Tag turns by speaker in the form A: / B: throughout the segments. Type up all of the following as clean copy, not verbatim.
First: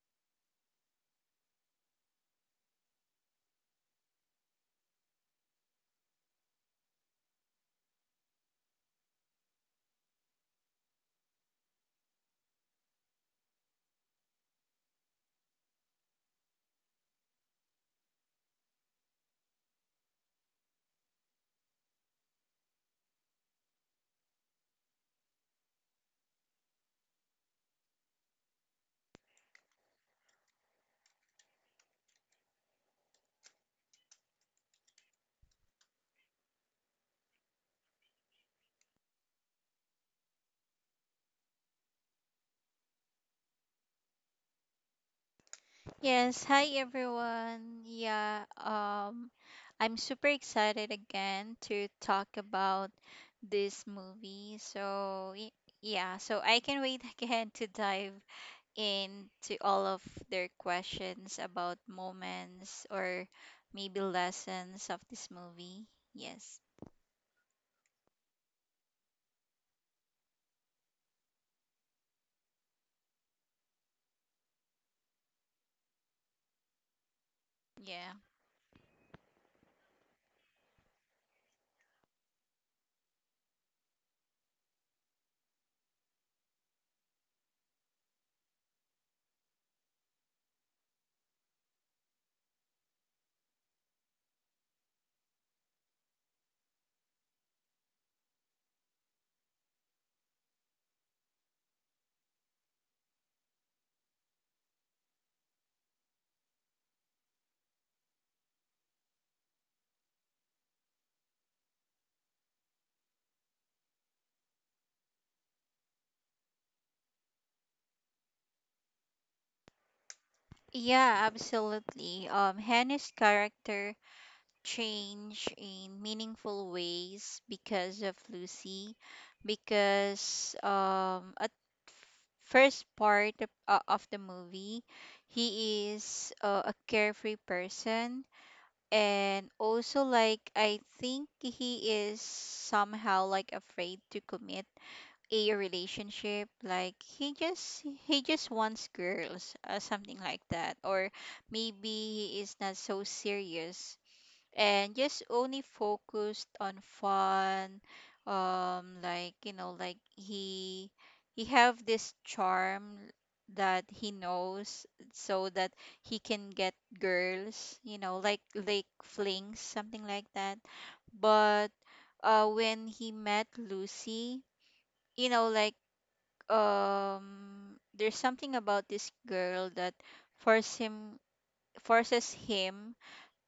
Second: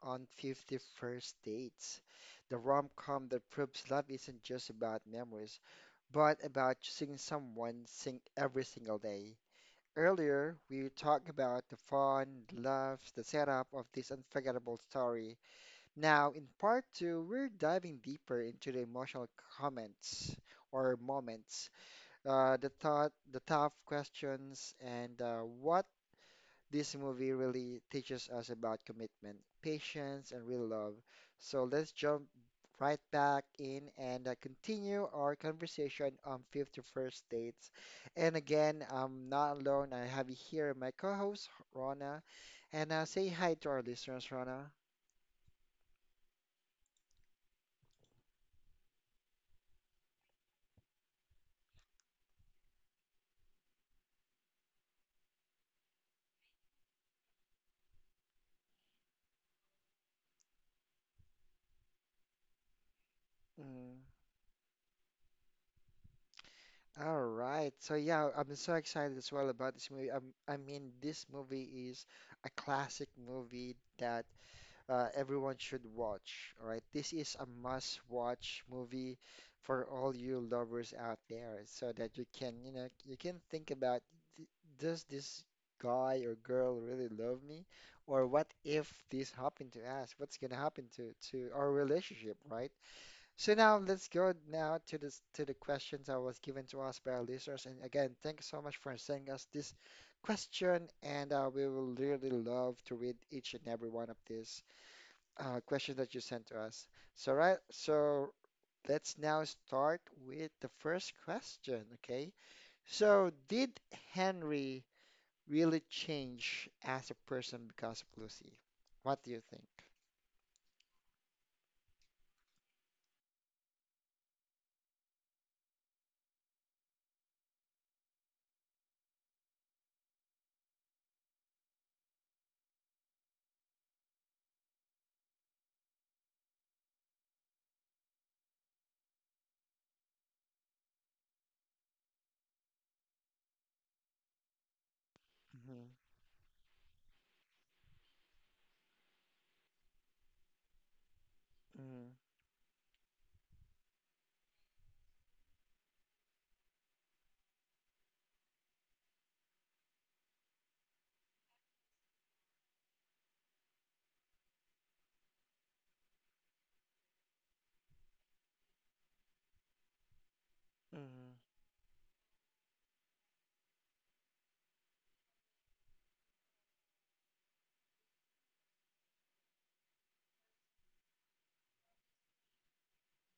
A: on 51st Dates, the rom-com that proves love isn't just about memories, but about choosing someone sing every single day. Earlier, we talked about the fun, the laughs, the setup of this unforgettable story. Now, in part two, we're diving deeper into the emotional comments or moments, the thought, the tough questions, and what this movie really teaches us about commitment, patience, and real love. So let's jump right back in and continue our conversation on 51st dates. And again, I'm not alone. I have here my co-host Rona, and say hi to our listeners, Rona.
B: Yes, hi everyone. Yeah, I'm super excited again to talk about this movie. So, yeah, so I can wait again to dive into all of their questions about moments or maybe
A: Mm.
B: lessons of this movie. Yes.
A: All right. So yeah, I'm so excited as well about this movie. I mean, this movie is a classic movie that everyone should watch. All right. This is a
B: Yeah.
A: must-watch movie for all you lovers out there so that you can, you know, you can think about, "D- does this guy or girl really love me? Or what if this happened to us? What's gonna happen to our relationship," right? So now let's go now to this to the questions that was given to us by our listeners. And again, thank you so much for sending us this question. And we will really love to read each and every one of these questions that you sent to us. So right, so let's now start with the first question. Okay. So did Henry really change as a person because of Lucy? What do you think?
B: Yeah, absolutely. Hannah's character change in meaningful ways because of Lucy, because at first part of the movie he is a carefree person, and also, like, I think he is somehow, like, afraid to commit a
A: Hmm.
B: relationship, like he just wants girls, something like that. Or maybe
A: Hmm.
B: he is not so serious and just only focused on fun. Like, like, he have this charm that he knows, so that he can get girls, you know, like, flings, something like that.
A: Hmm.
B: But when he met Lucy, you know like there's something about this girl that force him forces him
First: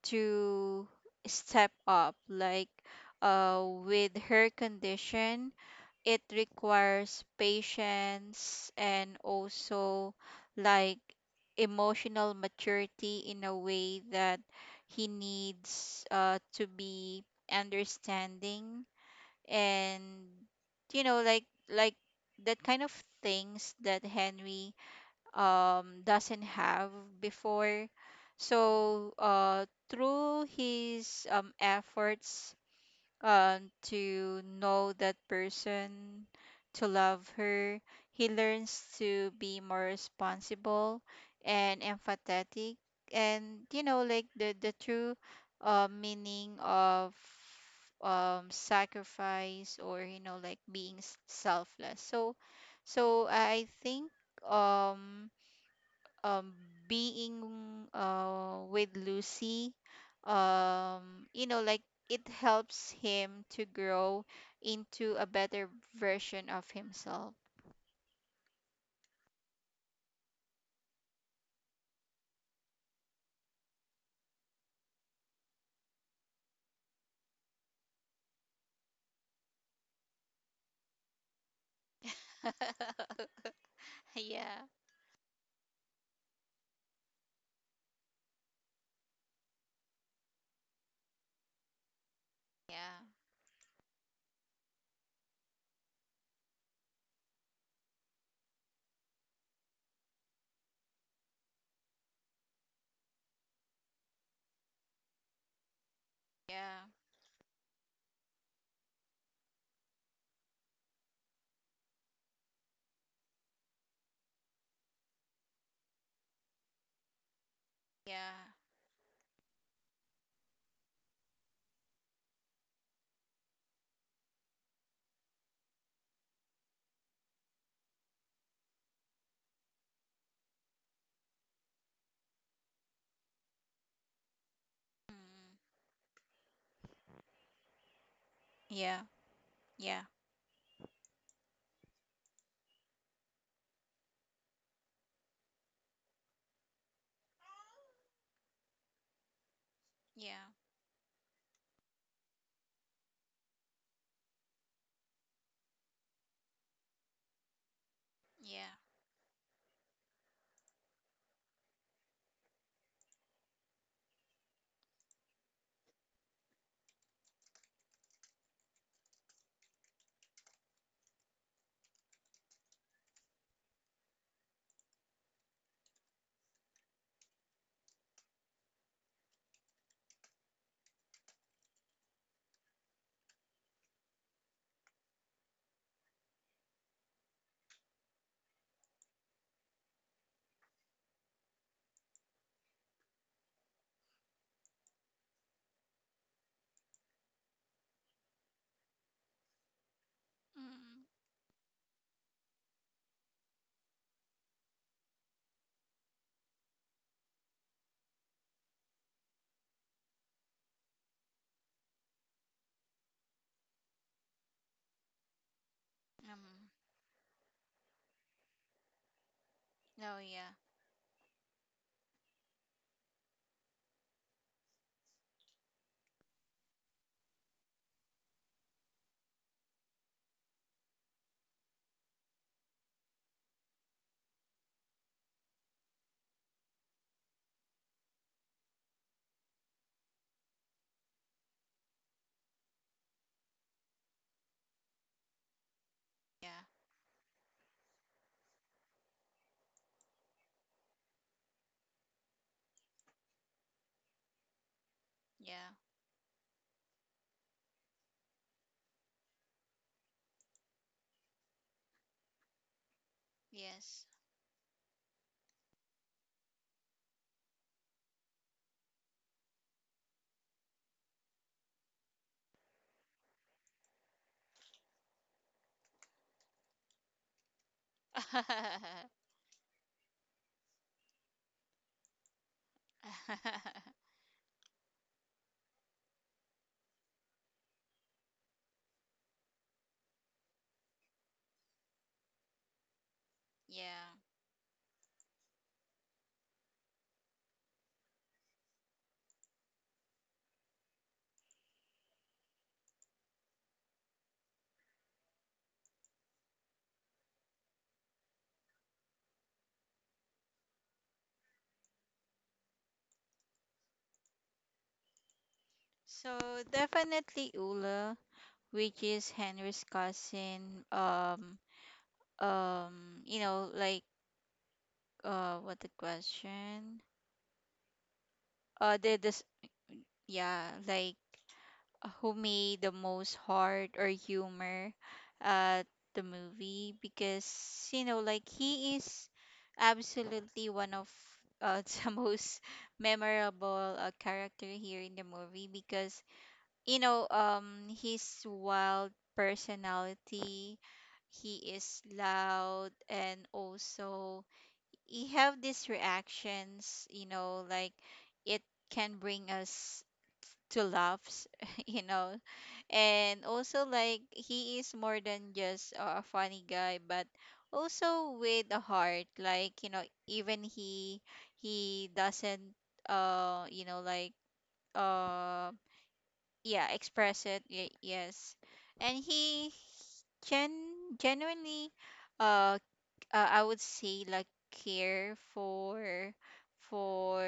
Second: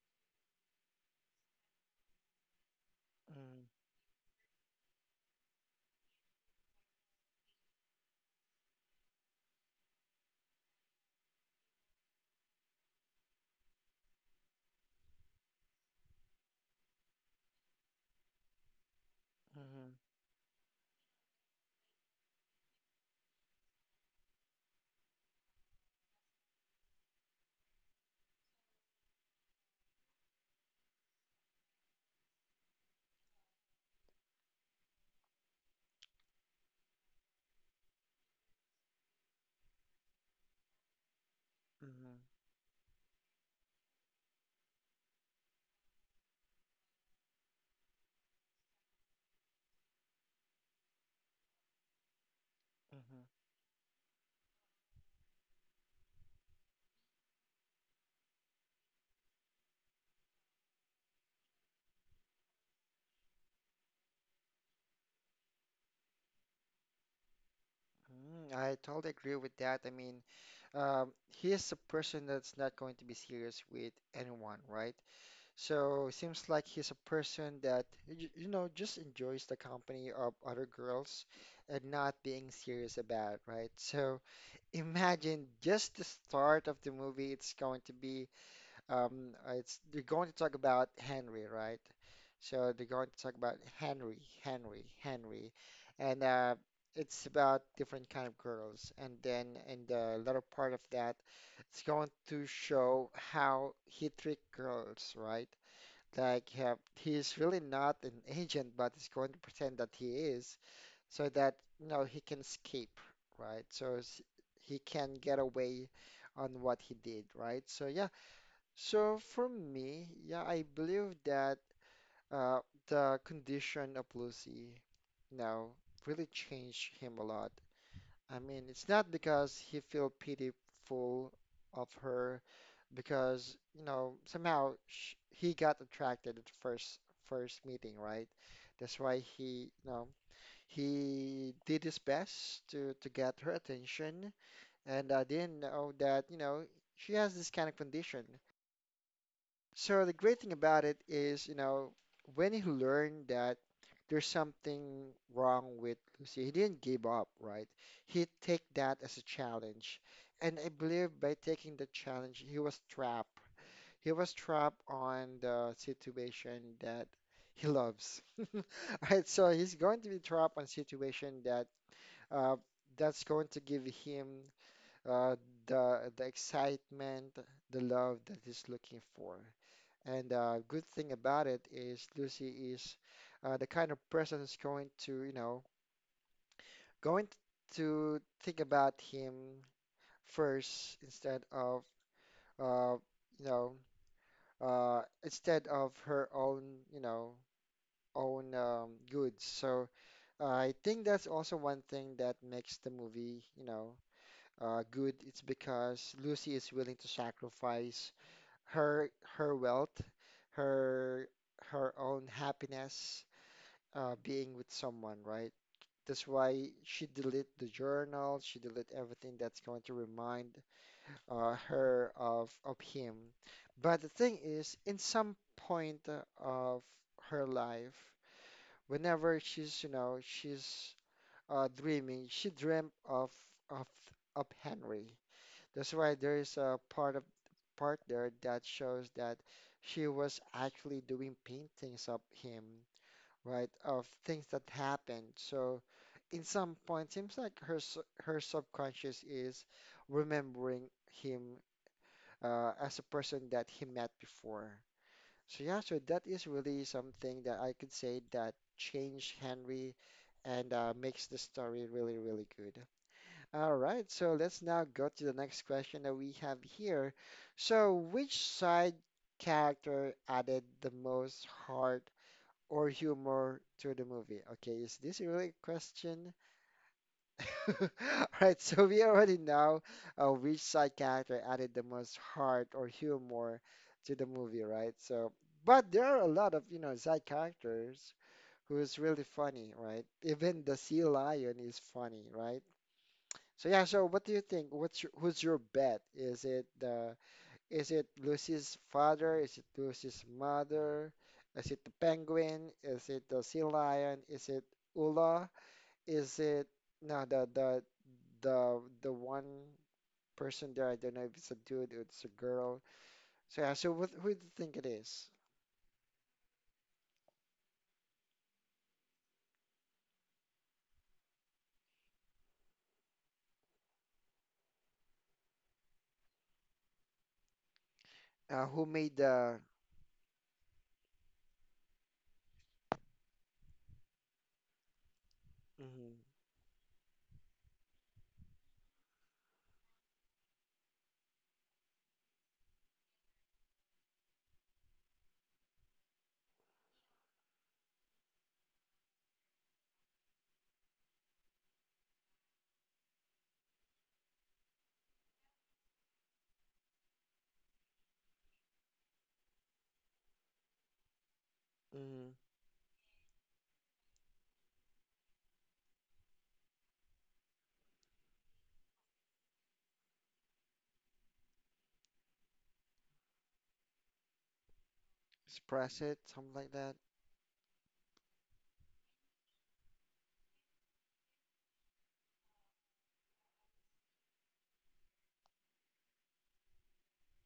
B: to step up, like, with her condition. It requires patience and also, like, emotional maturity in a way that he needs, to be understanding,
A: Hmm.
B: and, you know, like, like that kind of things that Henry doesn't have before. So through his efforts, uh, to know that person, to love her, he learns to be more responsible and
A: Hmm.
B: empathetic. And, you know, like, the true meaning of, sacrifice, or, you know, like, being selfless. So,
A: Hmm.
B: I think, um um being with Lucy, um you know like it helps him to grow into a better version of himself.
A: Mm, I totally agree with that. I mean, he's a person that's not going to be serious with anyone, right? So it seems like he's a person that, you know, just enjoys the company of other girls and not being serious about it, right? So
B: Yeah,
A: imagine just the start of the movie, it's going to be it's they're going to talk about Henry, right? So they're
B: yeah,
A: going to talk about Henry, Henry, Henry, and it's about different kind of girls. And then in the latter part of that, it's going to show how he treat girls, right? Like
B: yeah,
A: he's really not an agent, but he's going to pretend that he is, so that you know he can escape, right? He can get away on what he did, right? So yeah.
B: yeah,
A: So for me, yeah, I believe that uh, the condition of Lucy, you know, really changed him a lot. I mean, it's not because he feel pitiful of her, because you know somehow sh he
B: mm,
A: got attracted at first first meeting, right? That's
B: yeah,
A: why he, you
B: yeah,
A: know, he did his best to get her attention, and I didn't know that, you know, she has this kind of condition. So the great
B: yeah,
A: thing about it is, you know, when he learned that there's something wrong with Lucy, he didn't give up, right? He take
B: yeah.
A: that as a challenge. And I believe by taking the challenge, he was trapped. He was trapped on the situation that he loves. All right? So he's going to be trapped on situation that uh, that's going to give him, uh, the excitement, the love that he's looking for. And good thing about it is Lucy is the kind of person who's going to, you know, going to think about him first instead of, uh, you know, instead of her own, you know, own goods. So I
B: Mm,
A: think that's also one thing that makes the movie, you know, good. It's because Lucy is willing to sacrifice her her wealth, her her own happiness being with someone, right? That's
B: um,
A: why she delete the journal, she delete everything that's going to
B: no,
A: remind
B: yeah,
A: her of him. But the thing is, in some point of her life, whenever she's, you know, she's dreaming, she dreamt of of Henry. That's why there is a part of part there that shows that she was actually doing paintings of him, right, of things that happened. So, in
B: yeah,
A: some point, seems like her subconscious is remembering him as a person that he met before. So
B: yeah,
A: yeah, so that is really something that I could say that changed Henry and makes the story really, really good. All
B: yes.
A: right, so let's now go to the next question that we have here. So, which side character added the most heart or humor to the movie? Okay, is this really a question? All right, so we already know which side character added the most heart or humor to the movie, right? So, but there are a lot of, you know, side characters who is really funny, right? Even the sea lion is funny, right? So yeah, so
B: Yeah.
A: what do you think? What's your, who's your bet? Is it Lucy's father? Is it Lucy's mother? Is it the penguin? Is it the sea lion? Is it Ula? Is it, no, the the one person there? I don't know if it's a dude or it's a girl. So yeah, so what, who do you think it is?
B: So definitely Ula, which is Henry's cousin. You know, like, what the question?
A: Who made
B: The this
A: the
B: Yeah, like, who made the most heart or humor at
A: mm-hmm.
B: the movie? Because, you know, like, he is absolutely one of, the most memorable, character here in the movie. Because, you know, his wild personality, he is loud, and also he have these reactions, you know, like, it can bring us to laughs you
A: Mm-hmm.
B: know and also, like, he is more than just a funny guy, but also with a heart, like, you know, even he doesn't, uh you know like uh
A: Express it? Something like
B: yeah,
A: that.
B: express it, yes. And he gen genuinely, uh, c- I would say, like, care for, for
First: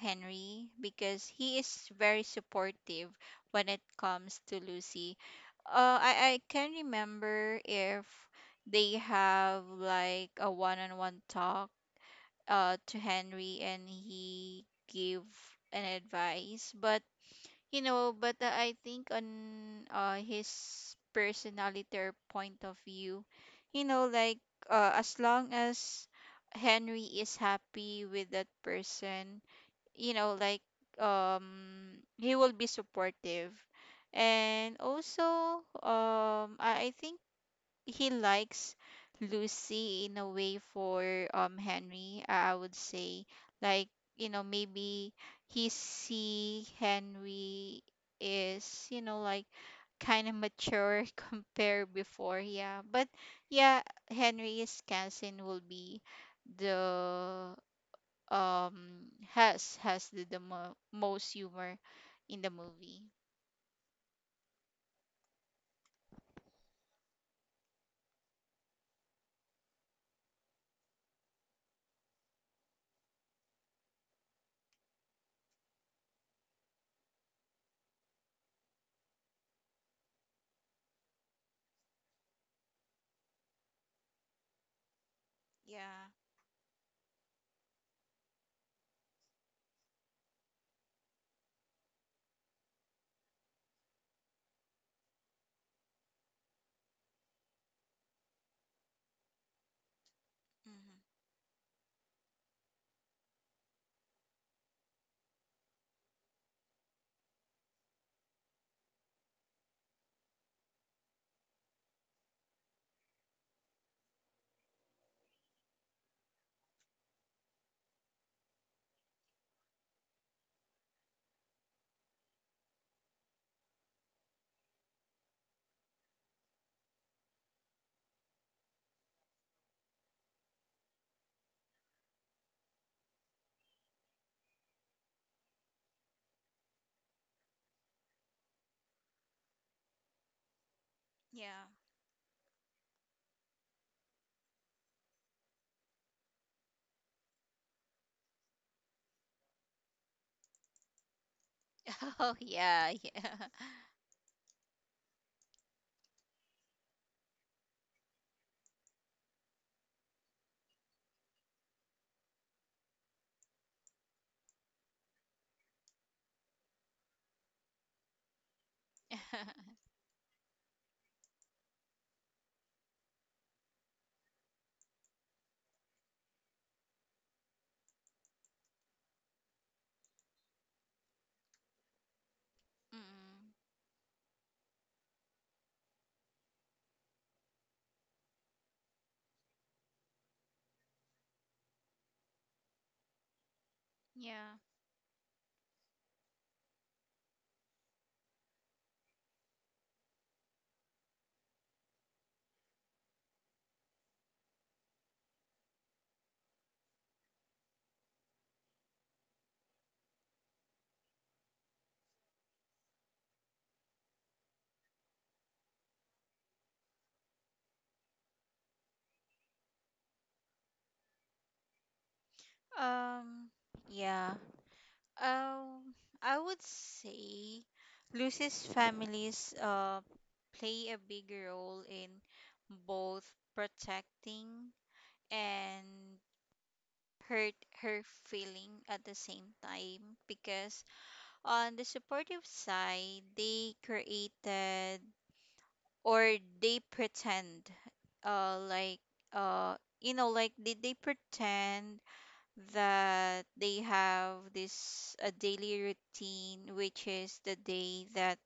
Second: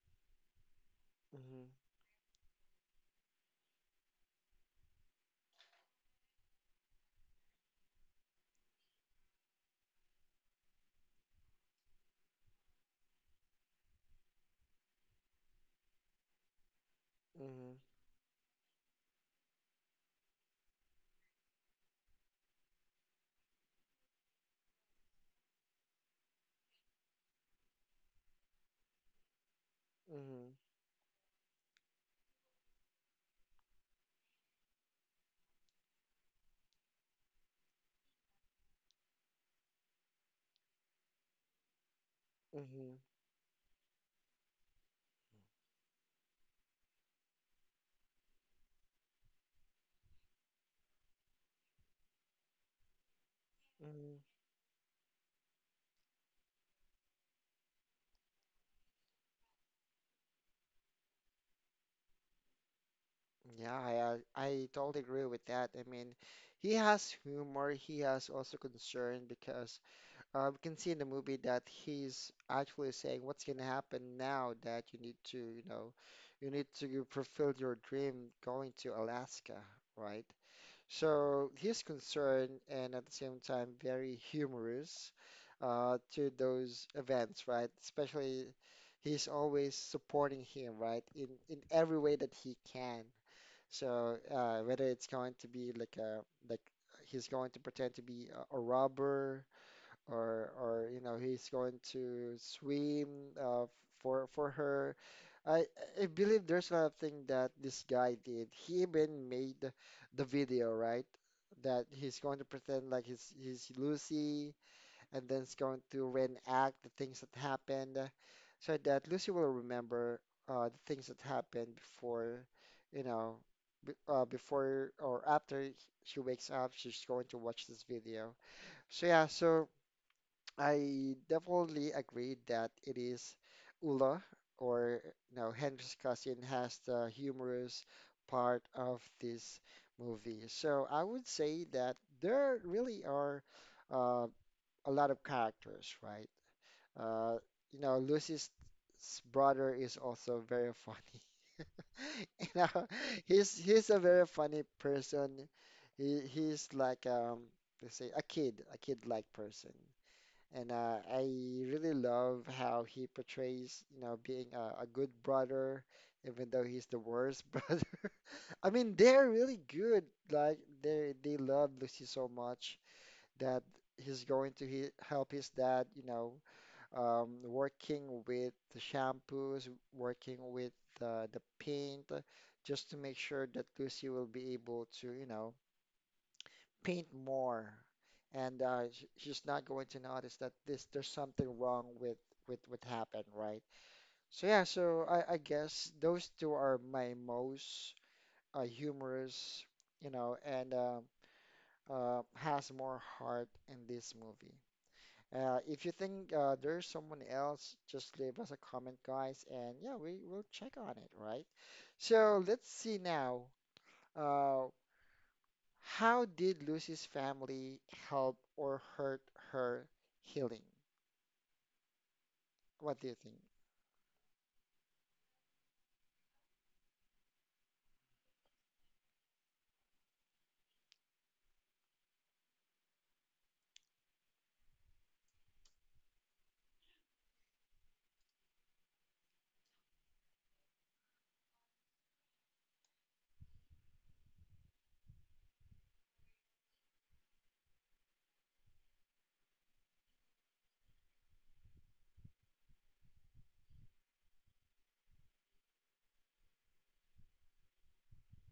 B: Henry, because he
A: Mm-hmm.
B: is very supportive when it comes to Lucy. I can remember if they have like a one-on-one talk to Henry, and he give an advice. But,
A: Mm-hmm.
B: you know, but I think on his personality or point of view, you know, like, as long as Henry is happy with that person, you know,
A: Mm-hmm.
B: like, he will be supportive. And also, I think he likes Lucy in a way for Henry, I would
A: Mm-hmm.
B: say. Like, you know, maybe he see Henry is, you know, like, kind of mature compared before, yeah. But yeah,
A: Mm-hmm.
B: Henry's cousin will be the, has, the, most humor in the movie.
A: Yeah, I totally agree with that. I mean, he has humor, he has also concern because we can see in the movie that he's actually saying what's going to happen now that you need to, you know, you need to fulfill your dream going to Alaska, right? So he's concerned and at the same time very humorous
B: Yeah.
A: to those events, right? Especially he's always supporting him, right? In every way that he can. So whether it's going to be like a like he's going to pretend to be a robber or
B: Hmm.
A: you know he's going to swim uh, for her. I I believe there's a lot of thing that this guy did. He even made the video, right? That he's going to pretend like he's Lucy and then it's going to reenact the things that happened so that Lucy will remember the things that happened before, you know, b before or after she wakes up, she's going to watch this video. So yeah, so I definitely agree that it is Ula or you know Henry's cousin has the humorous part of this movie. So I would say
B: Yeah.
A: that there really are. Uh, a lot of characters, right? Uh, you know, Lucy's brother is also very funny.
B: Oh
A: You know,
B: yeah, yeah.
A: he's a very funny person. He he's like, let's say a kid, a kid-like person. And I really love how he portrays, you know, being a good brother, even though he's the worst brother. I mean, they're really good. Like they love Lucy so much that he's going to he help his dad, you know, working with the shampoos, working with the paint, just to make sure
B: Mm,
A: that Lucy will be able to, you know, paint more. And she's not going to notice that this there's something wrong with what happened, right? So
B: yeah.
A: yeah, so I guess those two are my most humorous, you know, and has more heart in this movie. If you think there's someone else, just leave us a comment, guys, and yeah, we will check on it, right? So let's see now. Uh, how did Lucy's family help or hurt her healing? What do you think?
B: Um, yeah. Um, I would say Lucy's families play a big role in both protecting and hurt her feeling at the same time. Because on the supportive side, they created, or they pretend, like uh you know like did they pretend that they have this a daily routine, which is the day that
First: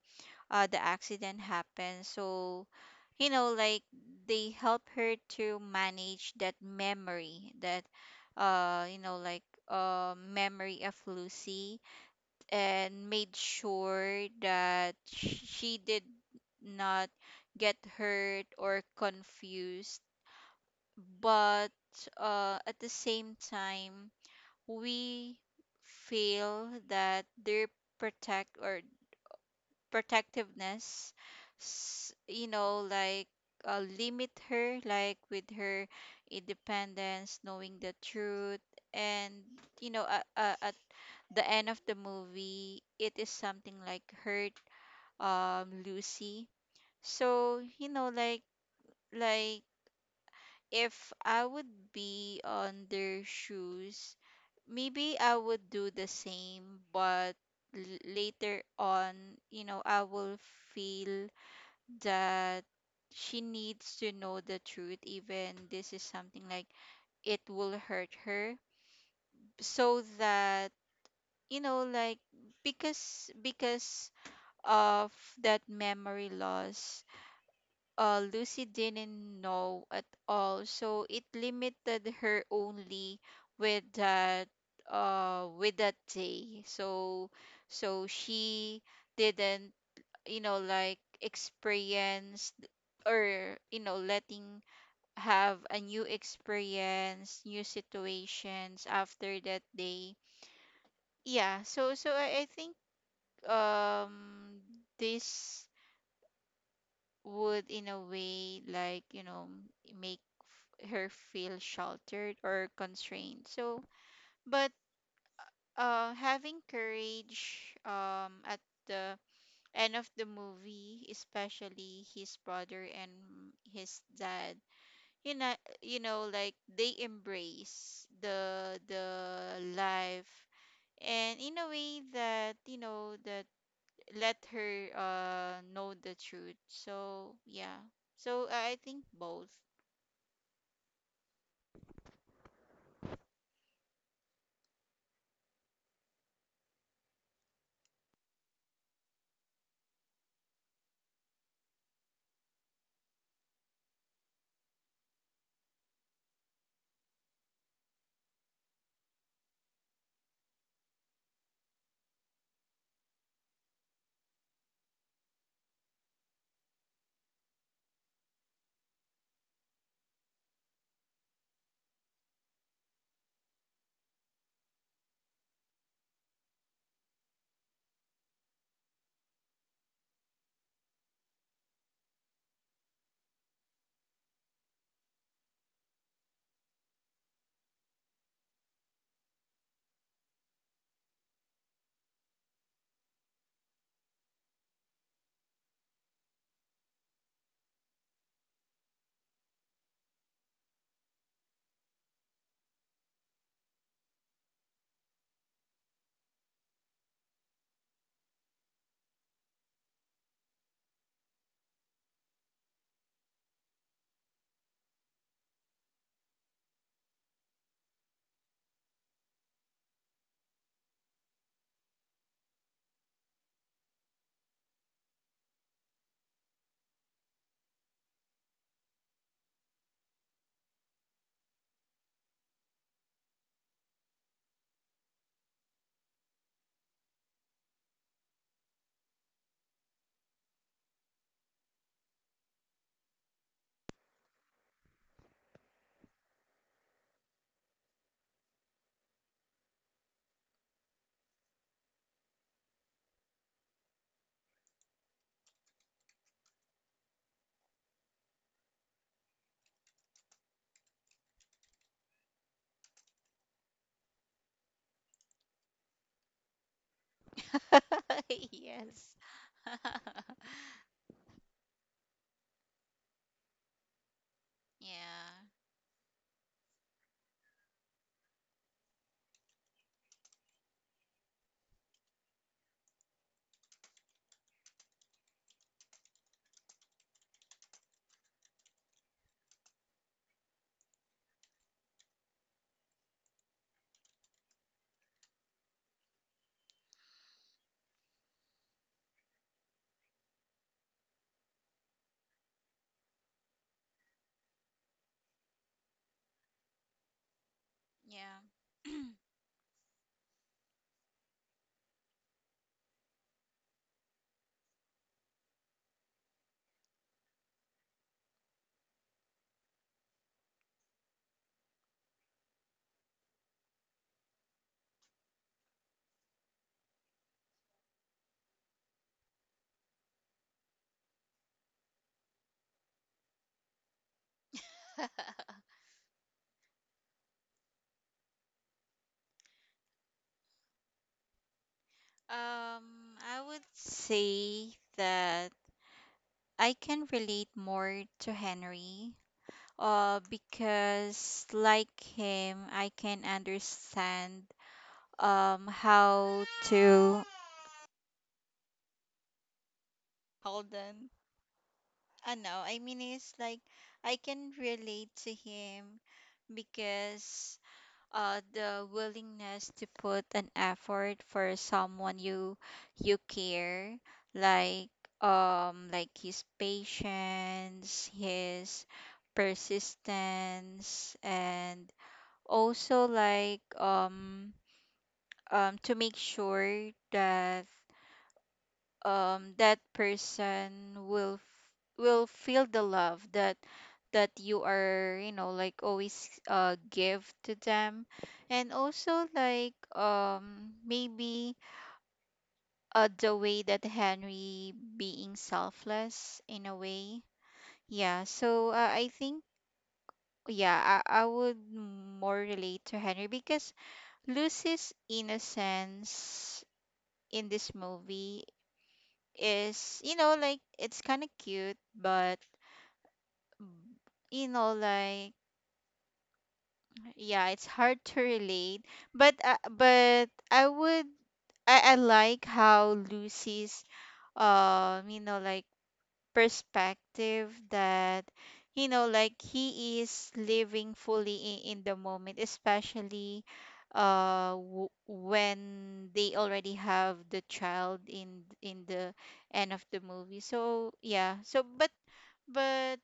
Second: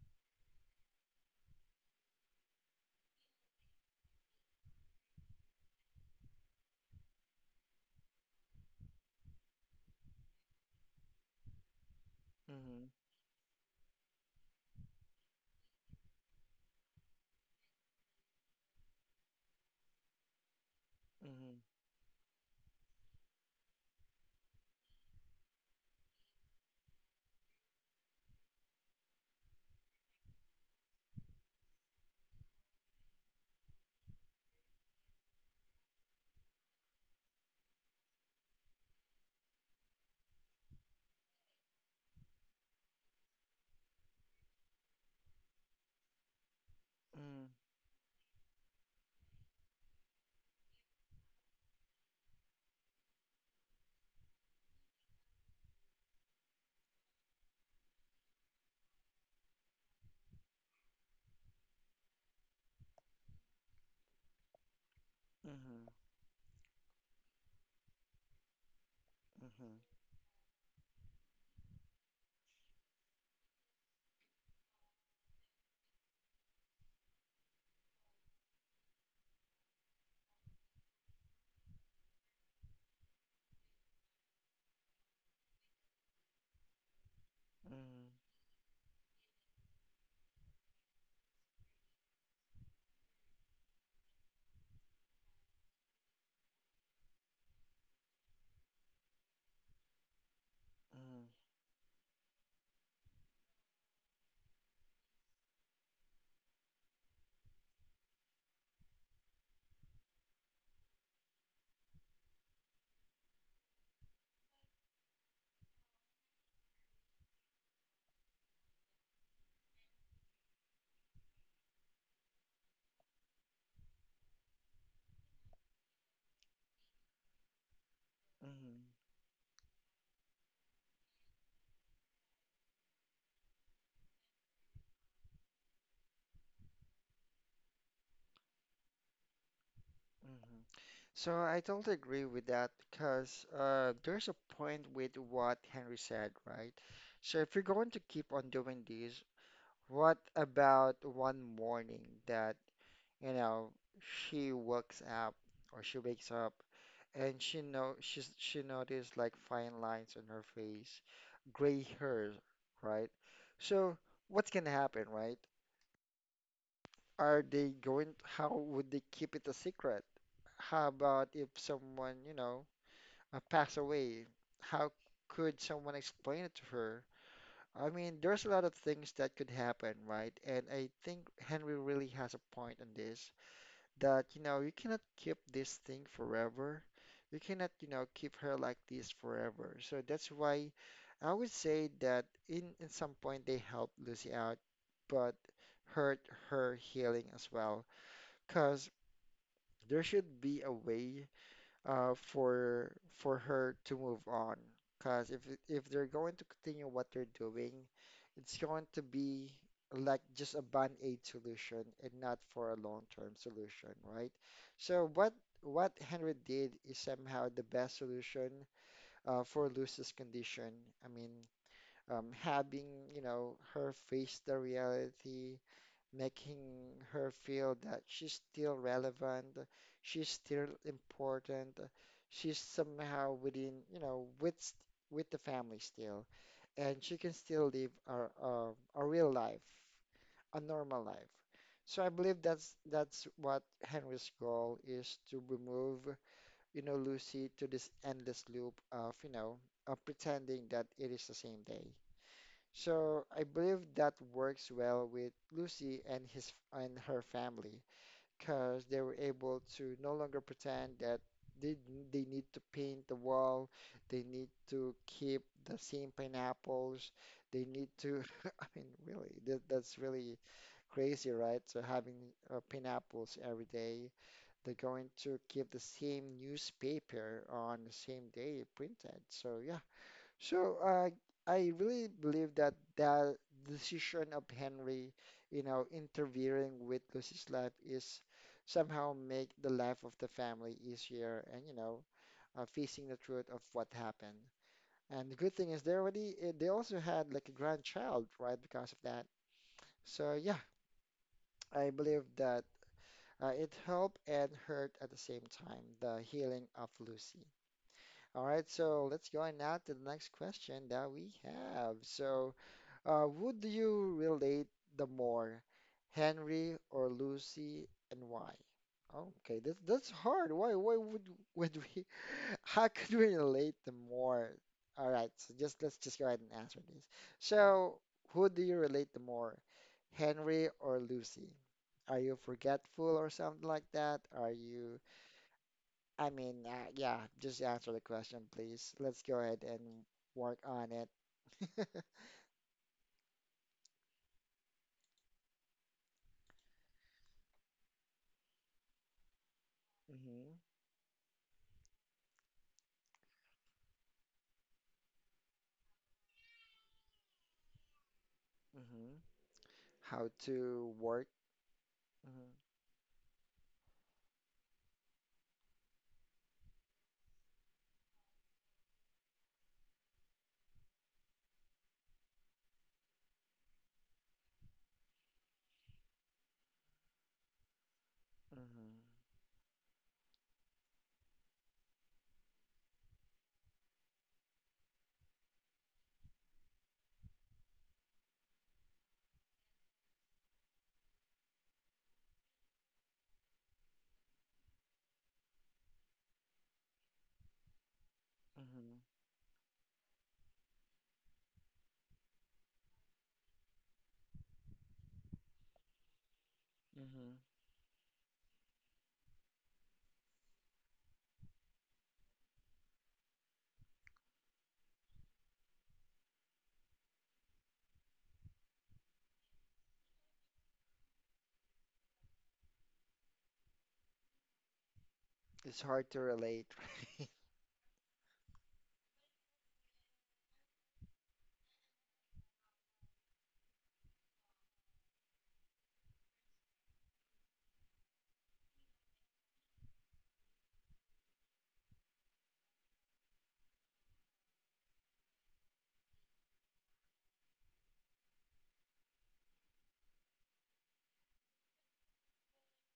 B: the accident happened. So, you know, like, they help her to manage that memory, that, uh you know like memory of Lucy,
A: Mm-hmm.
B: and made sure that she did not get hurt or confused.
A: Mm-hmm.
B: But at the same time, we feel that their protect or protectiveness, you know, like, limit her, like, with her independence, knowing the truth. And, you know, at the end of the movie, it is something like hurt Lucy. So, you know, like, like if I would be on their shoes, maybe I would do the same. But later on, you know, I will feel that she needs to know the truth, even
A: Mm-hmm.
B: this is something like it will hurt her.
A: Mm-hmm.
B: So that, you know, like, because of that memory loss, Lucy didn't know at all. So it limited her only with that, with that day. So,
A: Mm-hmm.
B: she didn't, you know, like, experience or, you know, letting have a new experience, new situations after that day.
A: Mm-hmm.
B: Yeah, so, I think um this would, in a way, like, you know, make her feel sheltered or constrained. So, but having courage at the end of the movie, especially his brother and his dad, you know, you know, like, they embrace the
A: Mm-hmm.
B: life, and in a way that, you know, that let her know the truth. So yeah, so I think both.
A: Mm-hmm. So I totally agree with that because there's a point with what Henry said, right? So if you're going to keep on doing this, what about one morning that, you know, she wakes up she wakes up and she know she noticed like fine lines on her face, gray hair, right? So what's gonna happen, right? Are they going, how would they keep it a secret? How about if someone, you know, pass away? How could someone explain it to her? I mean, there's a lot of things that could happen, right? And I think Henry really has a point on this that, you know, you cannot keep this thing forever. You cannot, you know, keep her like this forever. So that's why I would say that in some point they helped Lucy out, but hurt her healing as well. Because there should be a way for her to move on. Because if they're going to continue what they're doing, it's going to be like just a band aid solution and not for a long-term solution, right? So what Henry did is somehow the best solution for Lucy's condition. I mean, having her face the reality, making her feel that she's still relevant, she's still important, she's somehow within, you know, with with the family still, and she can still live a real life, a normal life. So I believe that's what Henry's goal is: to remove, you know, Lucy to this endless loop of, you know, of pretending that it is the same day. So I believe that works well with Lucy and his and her family because they were able to no longer pretend that they, they need to paint the wall, they need to keep the same pineapples, they need to, I mean,
B: Yes.
A: really, that's really crazy, right? So having pineapples every day, they're going to
B: Yeah.
A: keep the same newspaper on the same day printed. So yeah. So I really believe that the decision of Henry, you know, interfering with Lucy's life is somehow make the life of the family easier and, you know, facing the truth of what happened. And the good thing is they already they also had like a grandchild, right, because of that. So yeah, I believe that it helped and hurt at the same time, the healing of Lucy.
B: Yeah.
A: All right, so let's go on now to the next question that we have. So, would you relate the more, Henry or Lucy, and why? Okay, that's hard. Why would we? How could we relate the more? All right, so just let's just go ahead and answer this. So, who do you relate the more, Henry or Lucy? Are you forgetful or something like that? Are you? I mean, yeah, just answer the question, please. Let's go ahead and work on it.
B: I would say that I can relate more to Henry.
A: hmm
B: Because like him, I can understand how to
A: hmm how
B: hold
A: to
B: on.
A: work.
B: I
A: Mhm,
B: know. I mean, it's like I can relate to him because the willingness to put an effort for someone you care, like, like his patience, his
A: mhm,
B: persistence, and also like, to make sure that that person will will feel the love that, you are, you know, like, always give to them. And
A: mhm,
B: also, like, maybe, the way that Henry being selfless in a way.
A: mhm.
B: Yeah, so, I think, yeah, I would more relate to Henry. Because Lucy's innocence in this movie is, you know, like, it's kind of cute, but, mm, you know, like,
A: It's hard to relate, right?
B: yeah, it's hard to relate. But but I like how Lucy's, you know, like, perspective, that, you know, like, he is living fully in, the moment, especially when they already have the child in, the end of the movie. So yeah, so but, But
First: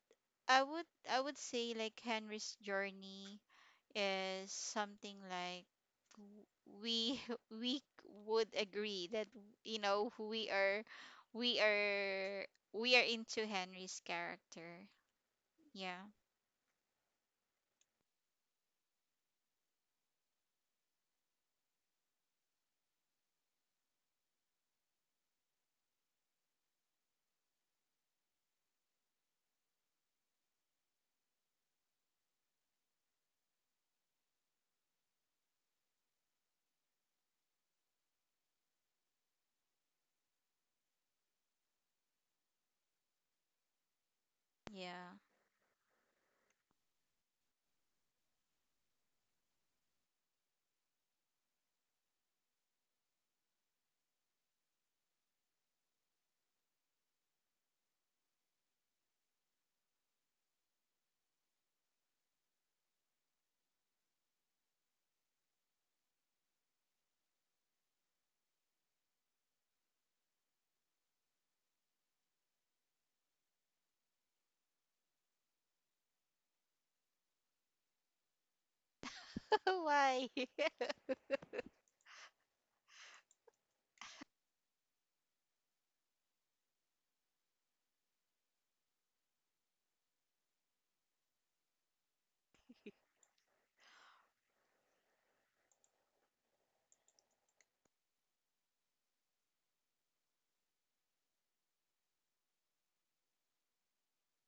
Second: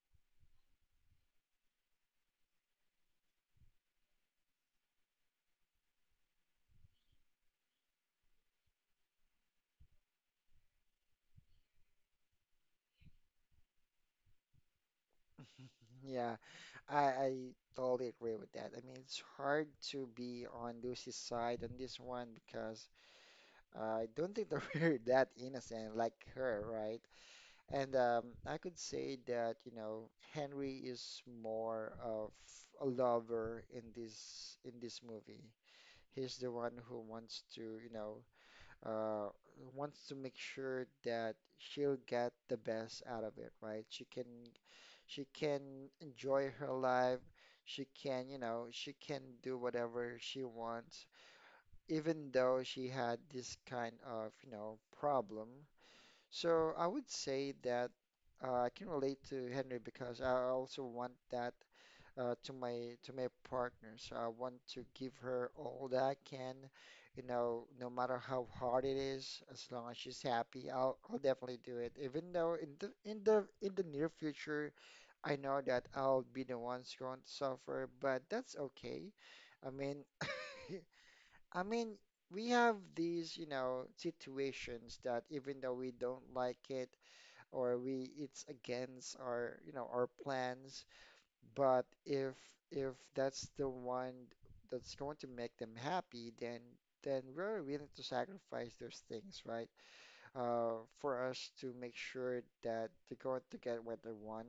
B: I would say, like, Henry's journey is something like w- we we would agree that, you know, we are we are into Henry's character. Yeah.
A: Yeah, I totally agree with that. I mean, it's hard to be on Lucy's side on this one because I don't think that we're that innocent like her, right? And I could say that, you know, Henry is more of a lover in this movie. He's the one who wants to, you know, uh, wants to make sure that she'll get the best out of it, right?
B: Yeah.
A: She can enjoy her life. She can, you know, she can do whatever she wants, even though she had this kind of, you know, problem. So I would say that I can relate to Henry because I also want that to my partner. So I want to give her all that I can, you know, no matter how hard it is, as long as she's happy, I'll definitely do it. Even though in the near future, I know that I'll be the ones going to suffer, but that's okay. I mean,
B: Why?
A: I mean, we have these, you know, situations that even though we don't like it or we it's against our, you know, our plans, but if that's the one that's going to make them happy, then we're willing to sacrifice those things, right? For us to make sure that they're going to get what they want,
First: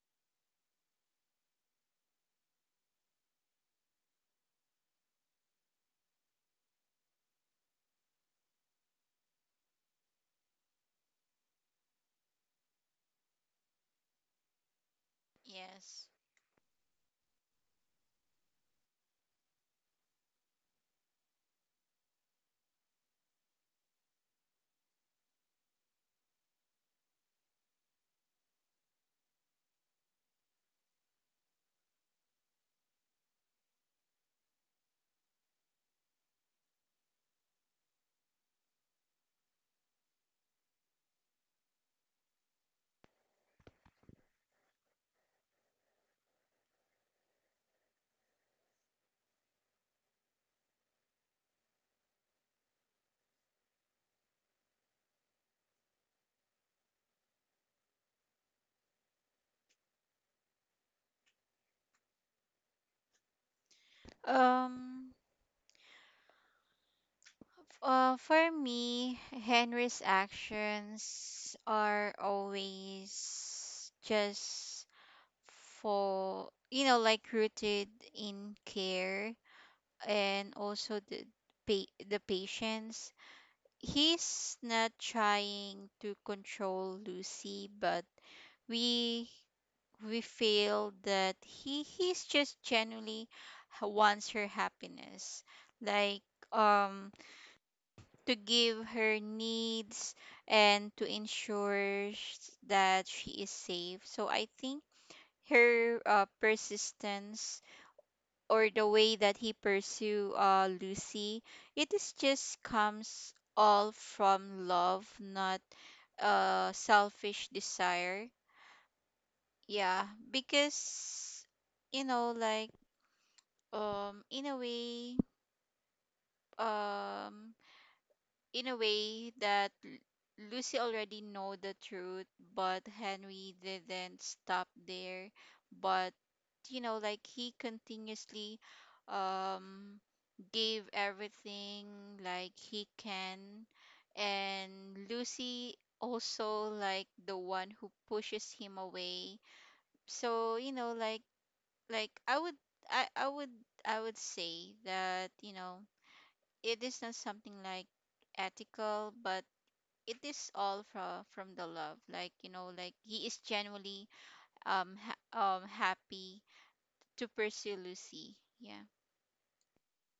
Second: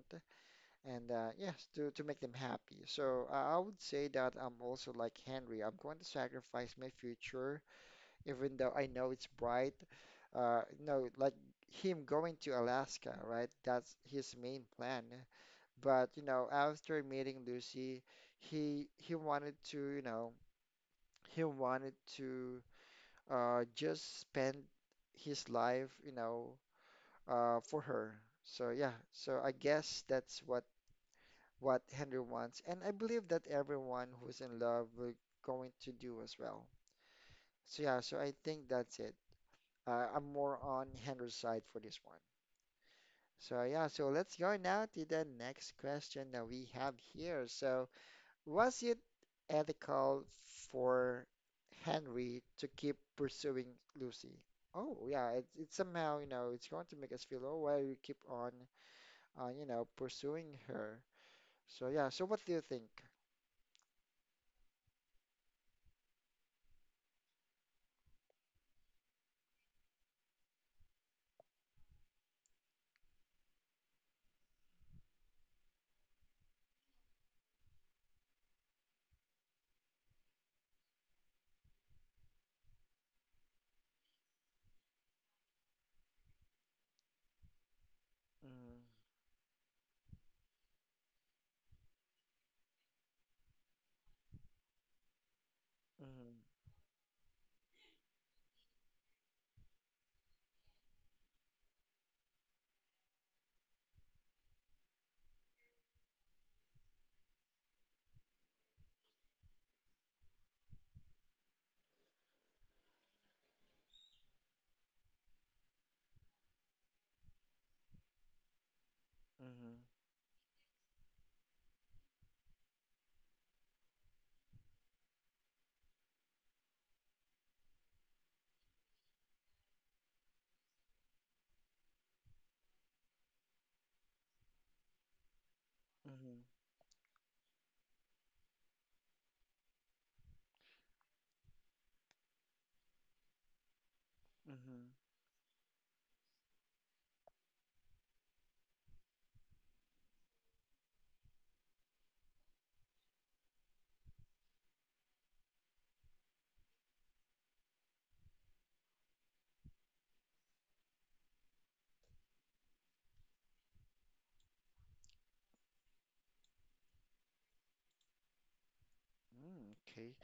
A: and yes, to make them happy. So I would say that I'm also like Henry. I'm going to sacrifice my future, even though I know it's bright. No, like him going to Alaska, right? That's his main plan.
B: Yes.
A: But you know, after meeting Lucy, he wanted to, you know, he wanted to just spend his life, you know, for her. So yeah, so I guess that's what Henry wants, and I believe that everyone who's in love will going to do as well. So yeah, so I think that's it. I'm more on Henry's side for this one. So yeah, so let's go now to the next question that we have here. So, was it ethical for Henry to keep pursuing Lucy? Oh, yeah, it's somehow, you know, it's going to make us feel, oh, why you keep on, you know, pursuing her? So, yeah, so what do you think?
B: Um, for me, Henry's actions are always just, for you know, like, rooted in care, and also the the patience. He's not trying to control Lucy, but
A: Mm,
B: we, feel that he's just genuinely wants her happiness, like,
A: mhm,
B: um to give her needs, and to ensure that she is safe. So I think her, persistence, or the way that he pursue, Lucy, it is just comes all from love, not, selfish desire.
A: mhm,
B: Yeah, because, you know, like, um, in a way, um, in a way that Lucy already know the truth, but Henry didn't stop there. But,
A: mhm,
B: you know, like, he continuously um gave everything, like, he can,
A: mhm.
B: and Lucy also like the one who pushes him away. So, you know, like, I, I would I would say that, you know, it is not something like ethical, but it is all from, the love. Like, you know, like, he is genuinely happy to pursue Lucy, yeah.
A: Mm, okay,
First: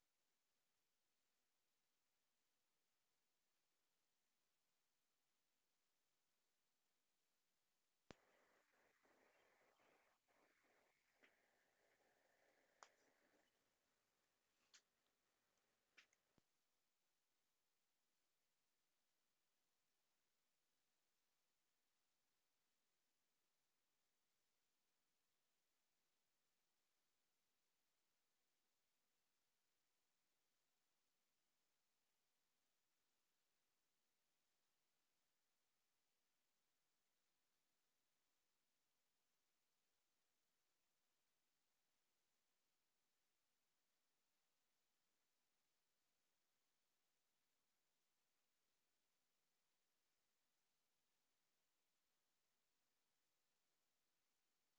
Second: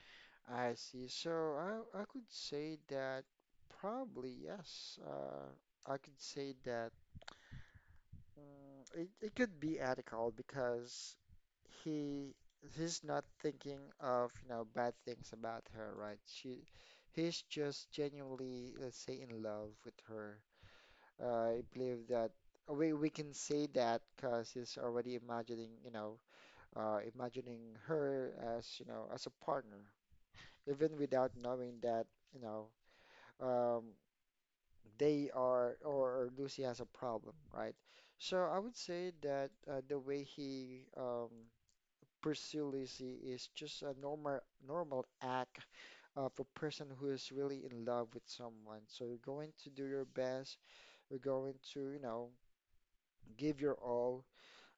A: I see. So, I could say that probably, yes, I could say that. Mm, it could be ethical because he he's not thinking of, you know, bad things about her, right? She he's just genuinely, let's say, in love with her. I believe that we can say that because he's already imagining, you know, imagining her as, you know, as a partner, even without knowing that, you know, um, they are or Lucy has a problem, right? So I would say that the way he pursue Lucy is just a normal act of a person who is really in love with someone. So you're going to do your best, you're going to, you know, give your all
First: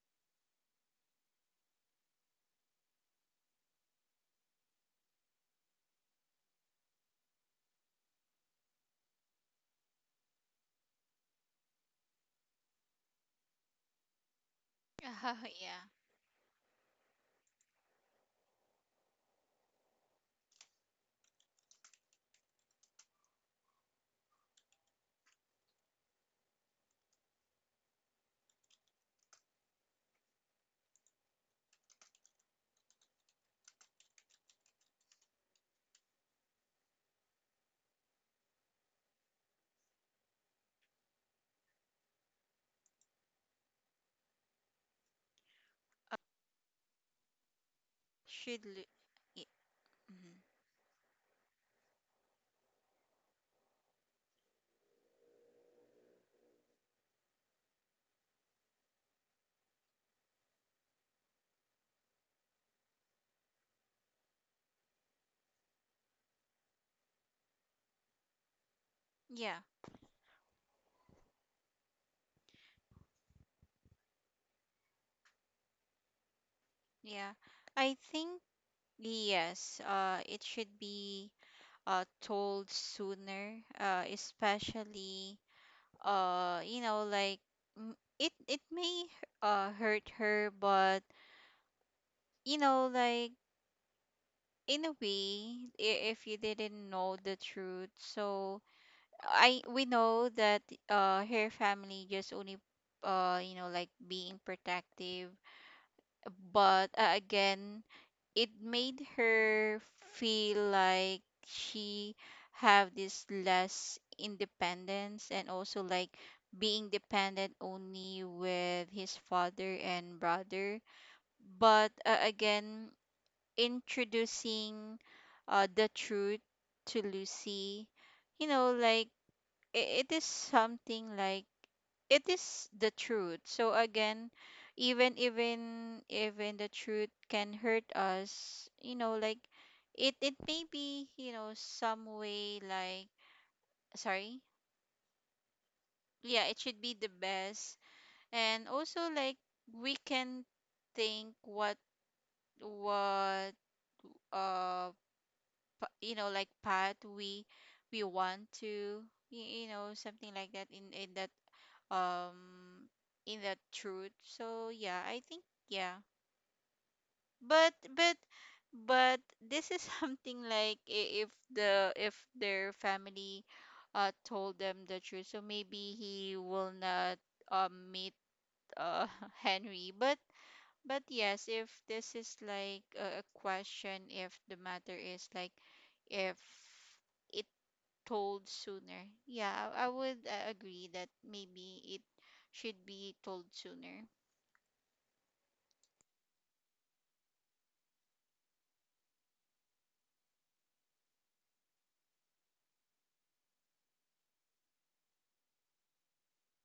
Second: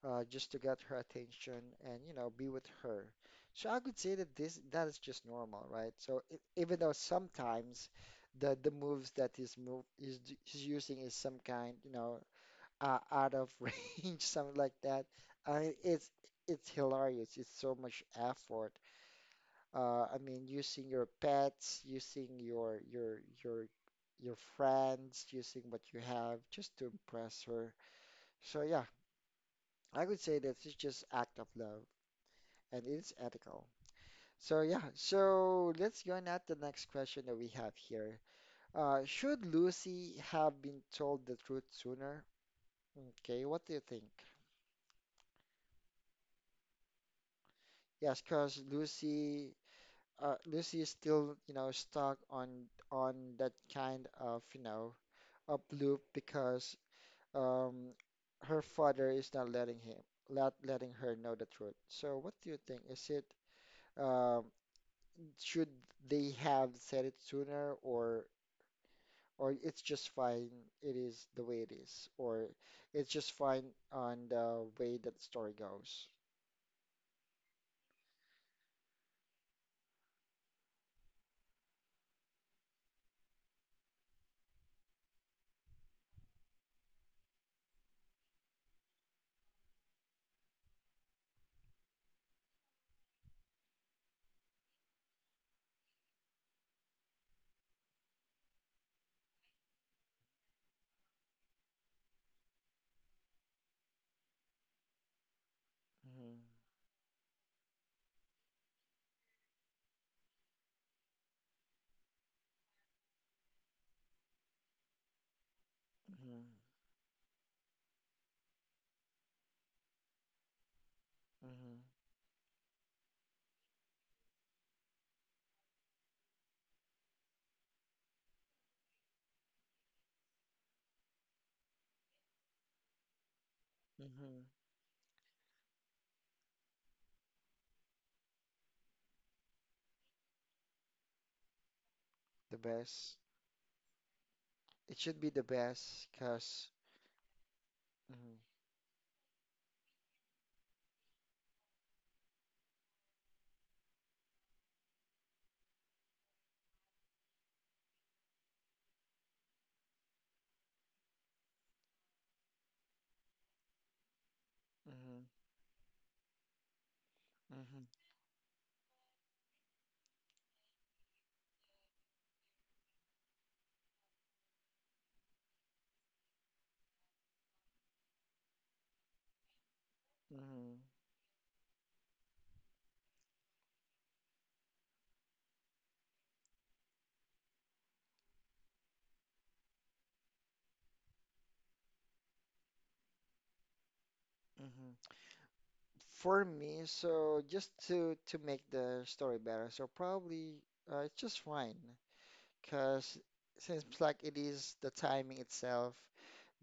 A: just to get her attention and you know be with her. So I could say that this that is just normal, right? So it, even though sometimes the moves that he's using is some kind you know out of range, something like that.
B: uh,
A: I
B: yeah,
A: it's hilarious. It's so much effort. I mean, using your pets, using your friends, using what you have just to impress her. So yeah, I could say that it's just act of love. And it is ethical. So yeah, so let's go on at the next question that we have here. Should Lucy have been told the truth sooner? Okay, what do you think? Yes, because
B: should y- mhm.
A: Lucy is still, you know, stuck on that kind of, you know, up loop because um, her father is not letting him, letting her know the truth. So what do you think? Is it um, should they have said it sooner, or
B: Yeah,
A: it's just fine, it is the way it is, or it's just fine on the way that the story goes.
B: yeah, I think yes, it should be told sooner, especially, uh you know like mm, it, may hurt her, but, you know, like, in a way, if you didn't know the truth. So, I we know that her family just only, you know, like, being protective.
A: Hmm.
B: But again, it made her feel like she have this less independence, and also, like,
A: Hmm.
B: being dependent only with his father and brother.
A: Hmm.
B: But again, introducing, the truth to Lucy, you know, like, it is something like, it is the truth. So again,
A: Hmm.
B: even even even the truth can hurt us. You know, like, it, may be, you know, some way
A: The
B: like,
A: best.
B: sorry.
A: It should be the best
B: Yeah, it
A: because
B: should be the best.
A: hmm.
B: And also, like, we can think what, what um you know, like, path we, want to you know, something like that, in, that um in that truth. So yeah, I
A: Hmm.
B: think, yeah. but
A: Hmm.
B: but but this is something like, if the, if their family told them the truth, so maybe he will not meet uh Henry. but
A: Hmm.
B: but yes, if this is like a, question, if the matter is like, if, it told sooner. Yeah, I would agree that maybe it should be told sooner.
A: Hmm. For me, so just to make the story better, so probably it's just fine because since like it is the timing itself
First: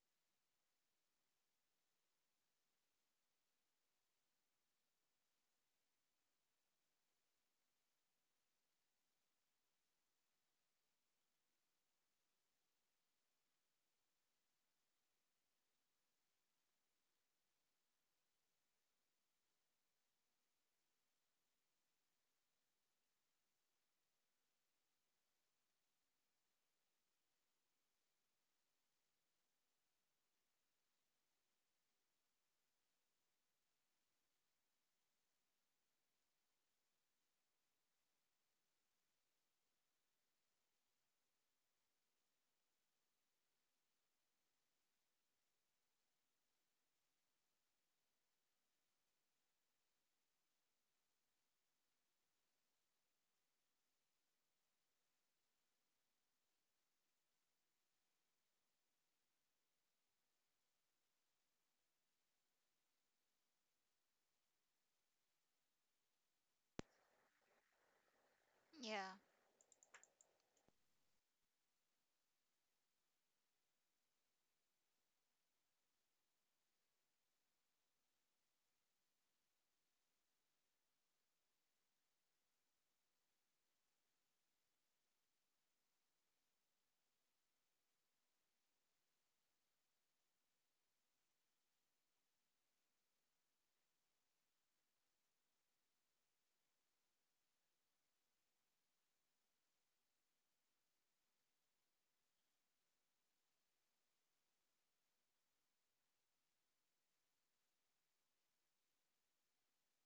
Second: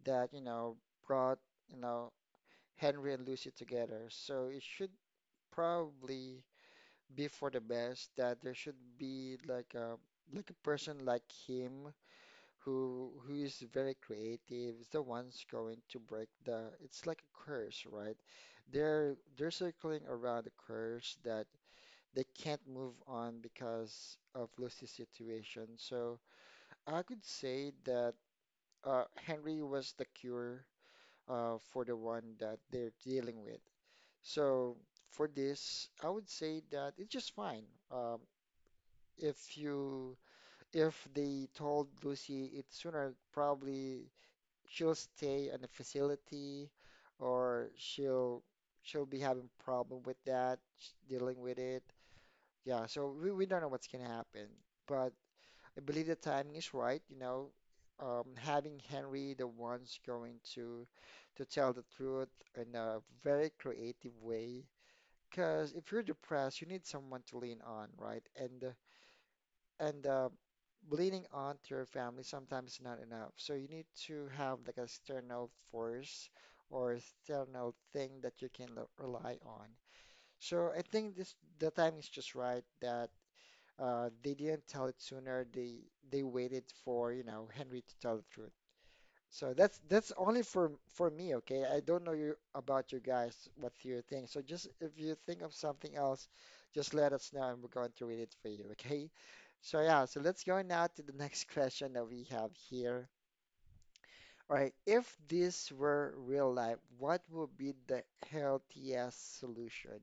A: that you know brought you know Henry and Lucy together. So it should probably be for the best that there should be like a person like him who is very creative is the ones going to break the it's like a curse, right? They're circling around the curse that they can't move on because of Lucy's situation. So I could say that Henry was the cure for the one that they're dealing with. So for this, I would say that it's just fine. Um, if you if they told Lucy it sooner, probably she'll stay in the facility, or she'll be having problem with that, dealing with it. Yeah, so we don't know what's gonna happen, but I believe the timing is right. You know, having Henry the one's going to tell the truth in a very creative way because if you're depressed, you need someone to lean on, right?
B: Yeah.
A: And leaning on to your family sometimes is not enough. So you need to have like a external force or external thing that you can rely on. So I think this the time is just right that they didn't tell it sooner. They waited for, you know, Henry to tell the truth. So that's only for me, okay? I don't know you about you guys, what's your thing. So just if you think of something else, just let us know and we're going to read it for you, okay? So yeah, so let's go now to the next question that we have here. All right, if this were real life, what would be the healthiest solution?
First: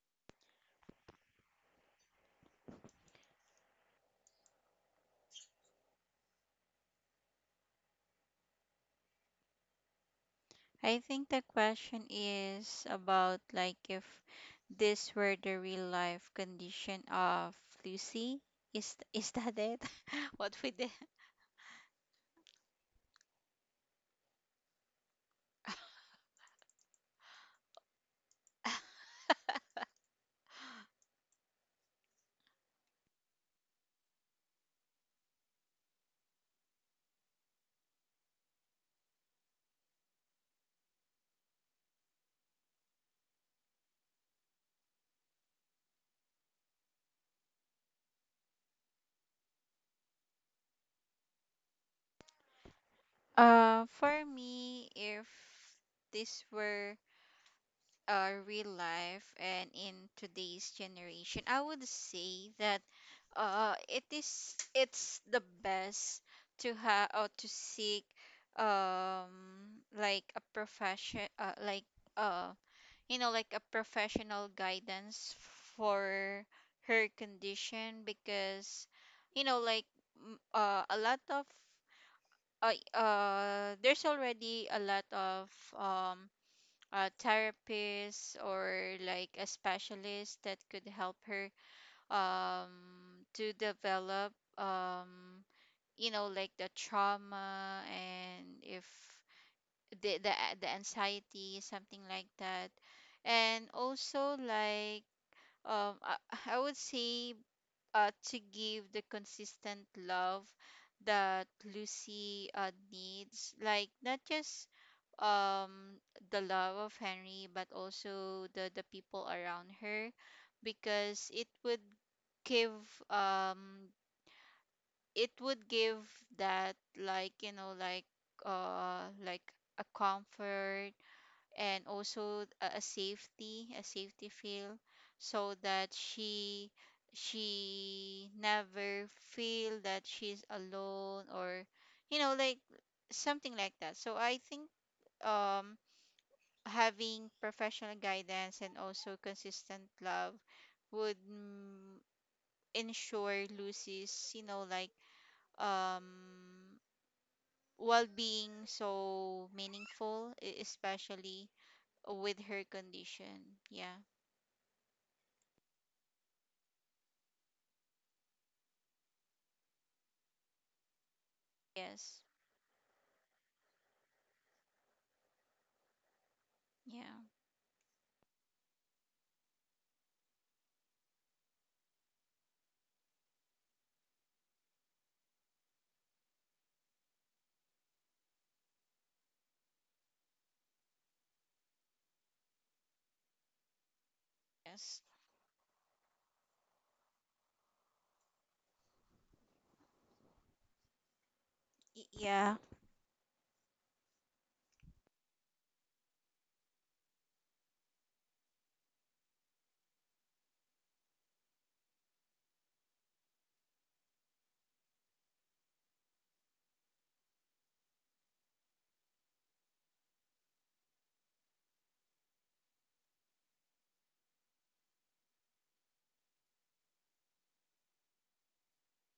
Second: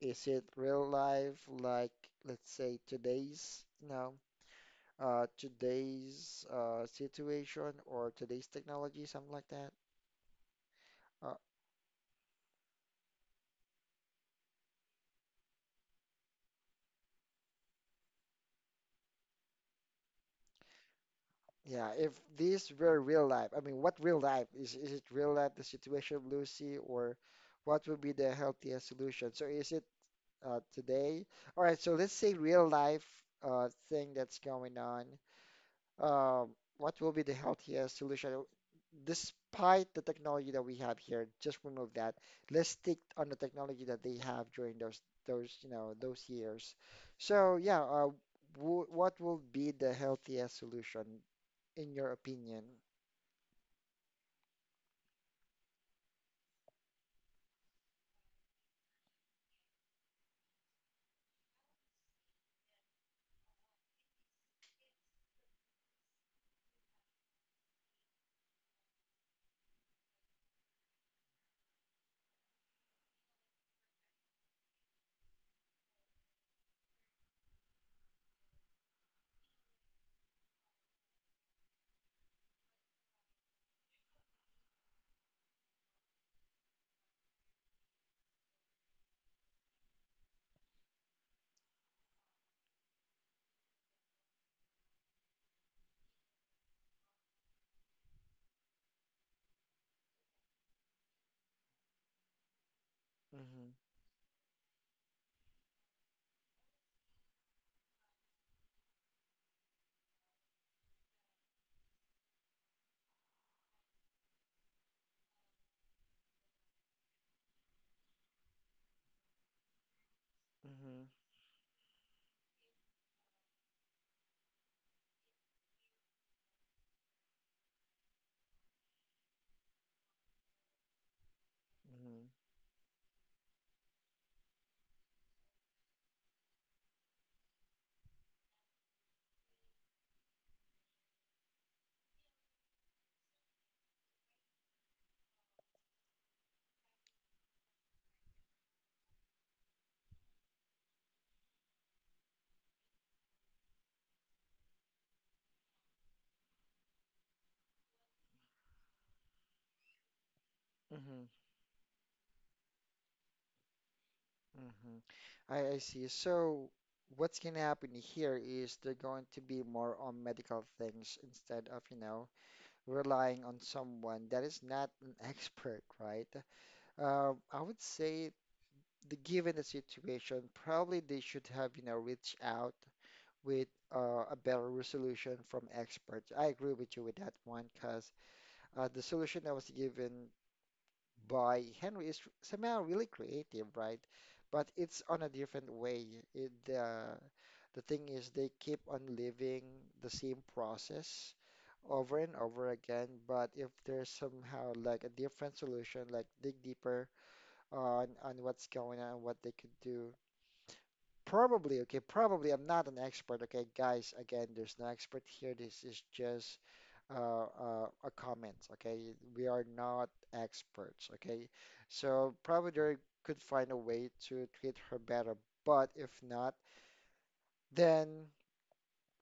A: Is it real life like let's say today's, you know, today's situation or today's technology, something like that?
B: I think
A: Uh,
B: the question is about, like, if this were the real life condition of Lucy. Is, that it? What we did.
A: Yeah, if these were real life, I mean, what real life? Is it real life, the situation of Lucy, or what would be the healthiest solution? So is it today? All right, so let's say real life thing that's going on, um, what will be the healthiest solution despite the technology that we have here? Just remove that. Let's stick on the technology that they have during those you know those years. So yeah, w what will be the healthiest solution in your opinion?
B: For me, if this were real life and in today's generation, I would say that it's the best to have or to seek like a profession, like uh like a professional guidance for her condition. Because you know like a lot of there's already a lot of um a therapist or like a specialist that could help her um to develop, um the trauma, and if the the, the anxiety, something like that.
A: Mm-hmm.
B: And also like um i, I would say, to give the consistent love that Lucy needs, like not just um the love of Henry but also the people around her,
A: Mm-hmm.
B: because it would give, um it would give that, like you know like a comfort, and
A: Mm-hmm.
B: also a safety, a safety feel, so that she never feel that she's alone, or you know like something like that. So I think, um having professional guidance and also consistent love would, ensure Lucy's, you know, like, um well-being so meaningful, e-
A: Mm-hmm.
B: especially with her condition. Yeah.
A: Mm-hmm. I see. So what's gonna happen here is they're going to be more on medical things instead of
B: Yes.
A: relying on someone that is not an expert, right?
B: Yeah.
A: I would say the given the situation, probably they should have, reached out with a better resolution from experts. I agree with you with that one because the solution that was given by Henry is somehow really creative, right? But it's
B: Yes.
A: on a different way. It, The thing is, they keep on living the same process
B: Y-
A: over and
B: Yeah.
A: over again. But if there's somehow like a different solution, like dig deeper on what's going on, what they could do. Probably, okay, probably I'm not an expert, okay, guys. Again, there's no expert here. This is just a comment, okay? We are not experts, okay? So probably they could find a way to treat her better, but if not, then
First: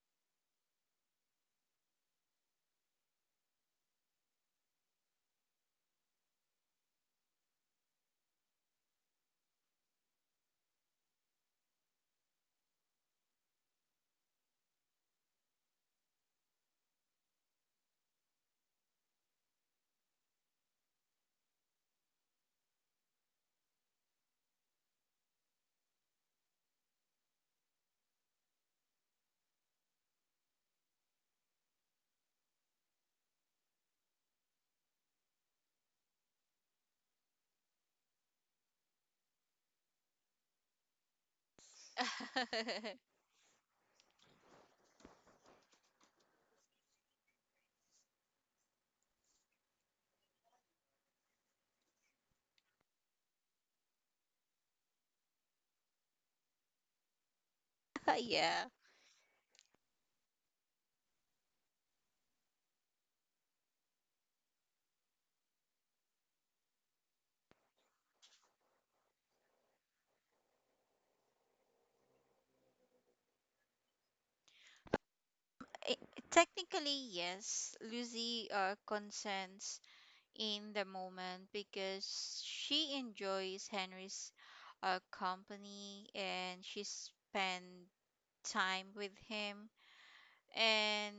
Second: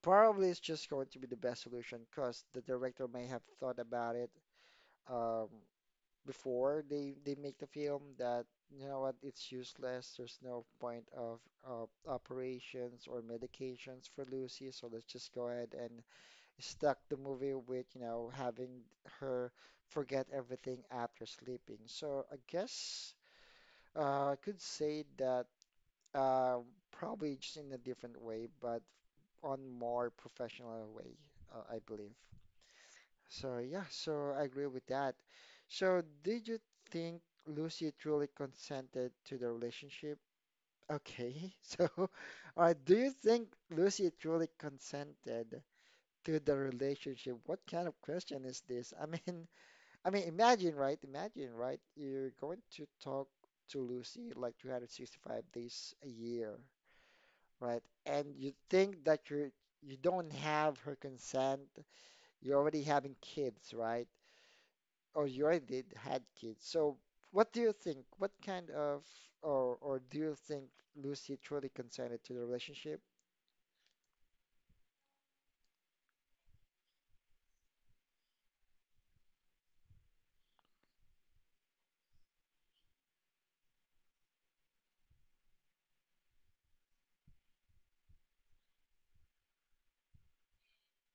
A: probably it's just going to be the best solution because the director may have thought about it. Um, Before they make the film that, you know what, it's useless, there's no point of operations or medications for Lucy, so let's just go ahead and stuck the movie with, you know, having her forget everything after sleeping. So I guess I could say that uh, probably just in a different way but on more professional way. I believe so, yeah, so I agree with that. So did you think Lucy truly consented to the relationship? Okay, so do you think Lucy truly consented to the relationship? What kind of question is this? I mean, I mean, imagine, right? Imagine, right? You're going to talk to Lucy like 365 days a year, right? And you
B: yeah.
A: think that you don't have her consent. You're already having kids, right? Oh, you already did had kids. So, what do you think? Or do you think Lucy truly consented to the relationship?
B: Eh, technically, yes. Lucy consents in the moment because she enjoys Henry's company and she spend time with him. And,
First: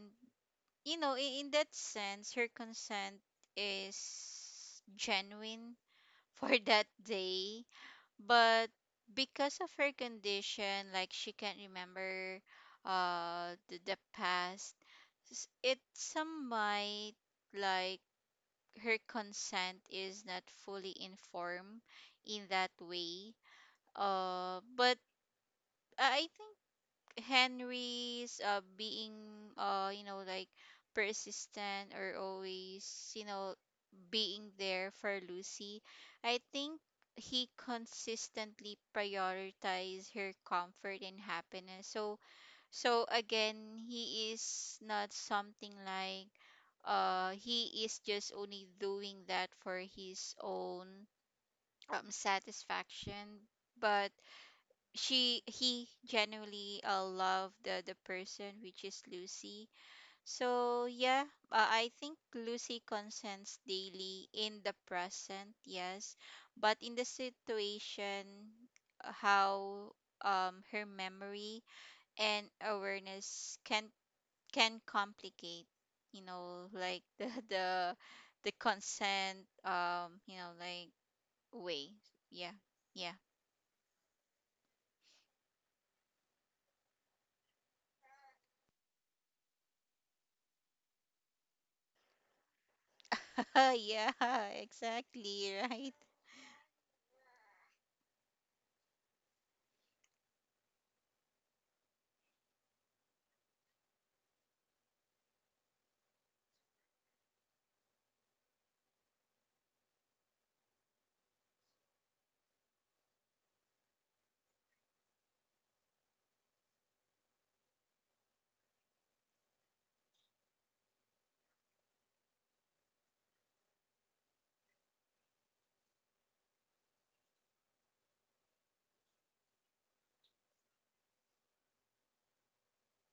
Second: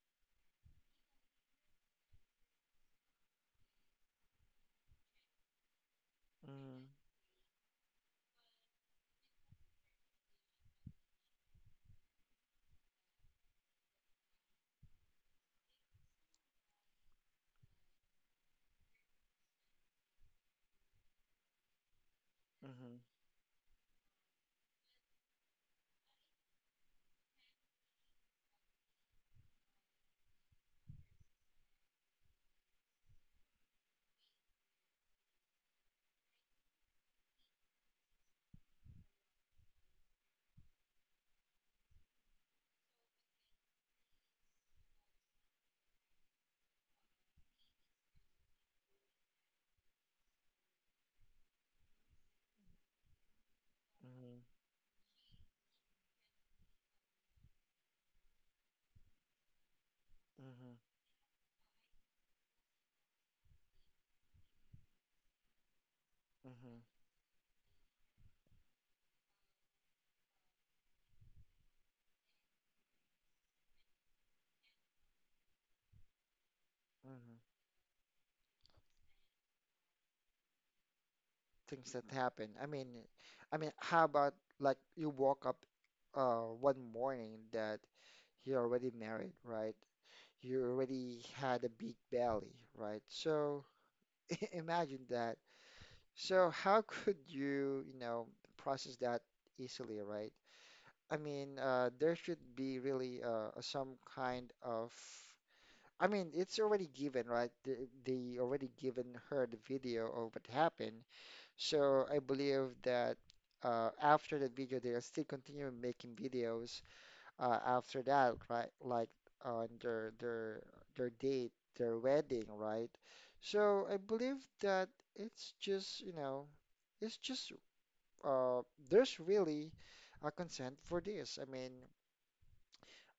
B: you know, in that sense, her consent is genuine for
A: Mm.
B: that day. But because of her condition, like she can't remember the past, s- it some might, like, her consent is not fully informed in that
A: Mm-hmm.
B: way. But I think Henry's being you know like persistent, or always, you know, being there for Lucy. I think he consistently prioritized her comfort and happiness. So, so again, he is not something like, he is just only doing that for his own satisfaction. But
A: Mm-hmm.
B: she, he genuinely loved the person, which is Lucy.
A: Mm-hmm.
B: So yeah, I think Lucy consents daily in the present, yes,
A: Mm-hmm.
B: but in the situation, how her memory and awareness can complicate, you know, like, the
A: Mm-hmm.
B: the consent, um you know like
A: Things
B: way.
A: that happen.
B: Yeah. Yeah.
A: I mean, how about like you woke up, one morning that you're already married, right? You already had a big belly, right? So
B: yeah.
A: imagine that.
B: Exactly, right.
A: So how could you, you know, process that easily, right? I mean, there should be really some kind of. I mean, it's already given, right? They already given her the video of what happened. So I believe that after the video, they'll still continue making videos after that, right? Like on their their date, their wedding, right? So I believe that it's just, you know, it's just uh, there's really a consent for this. I mean,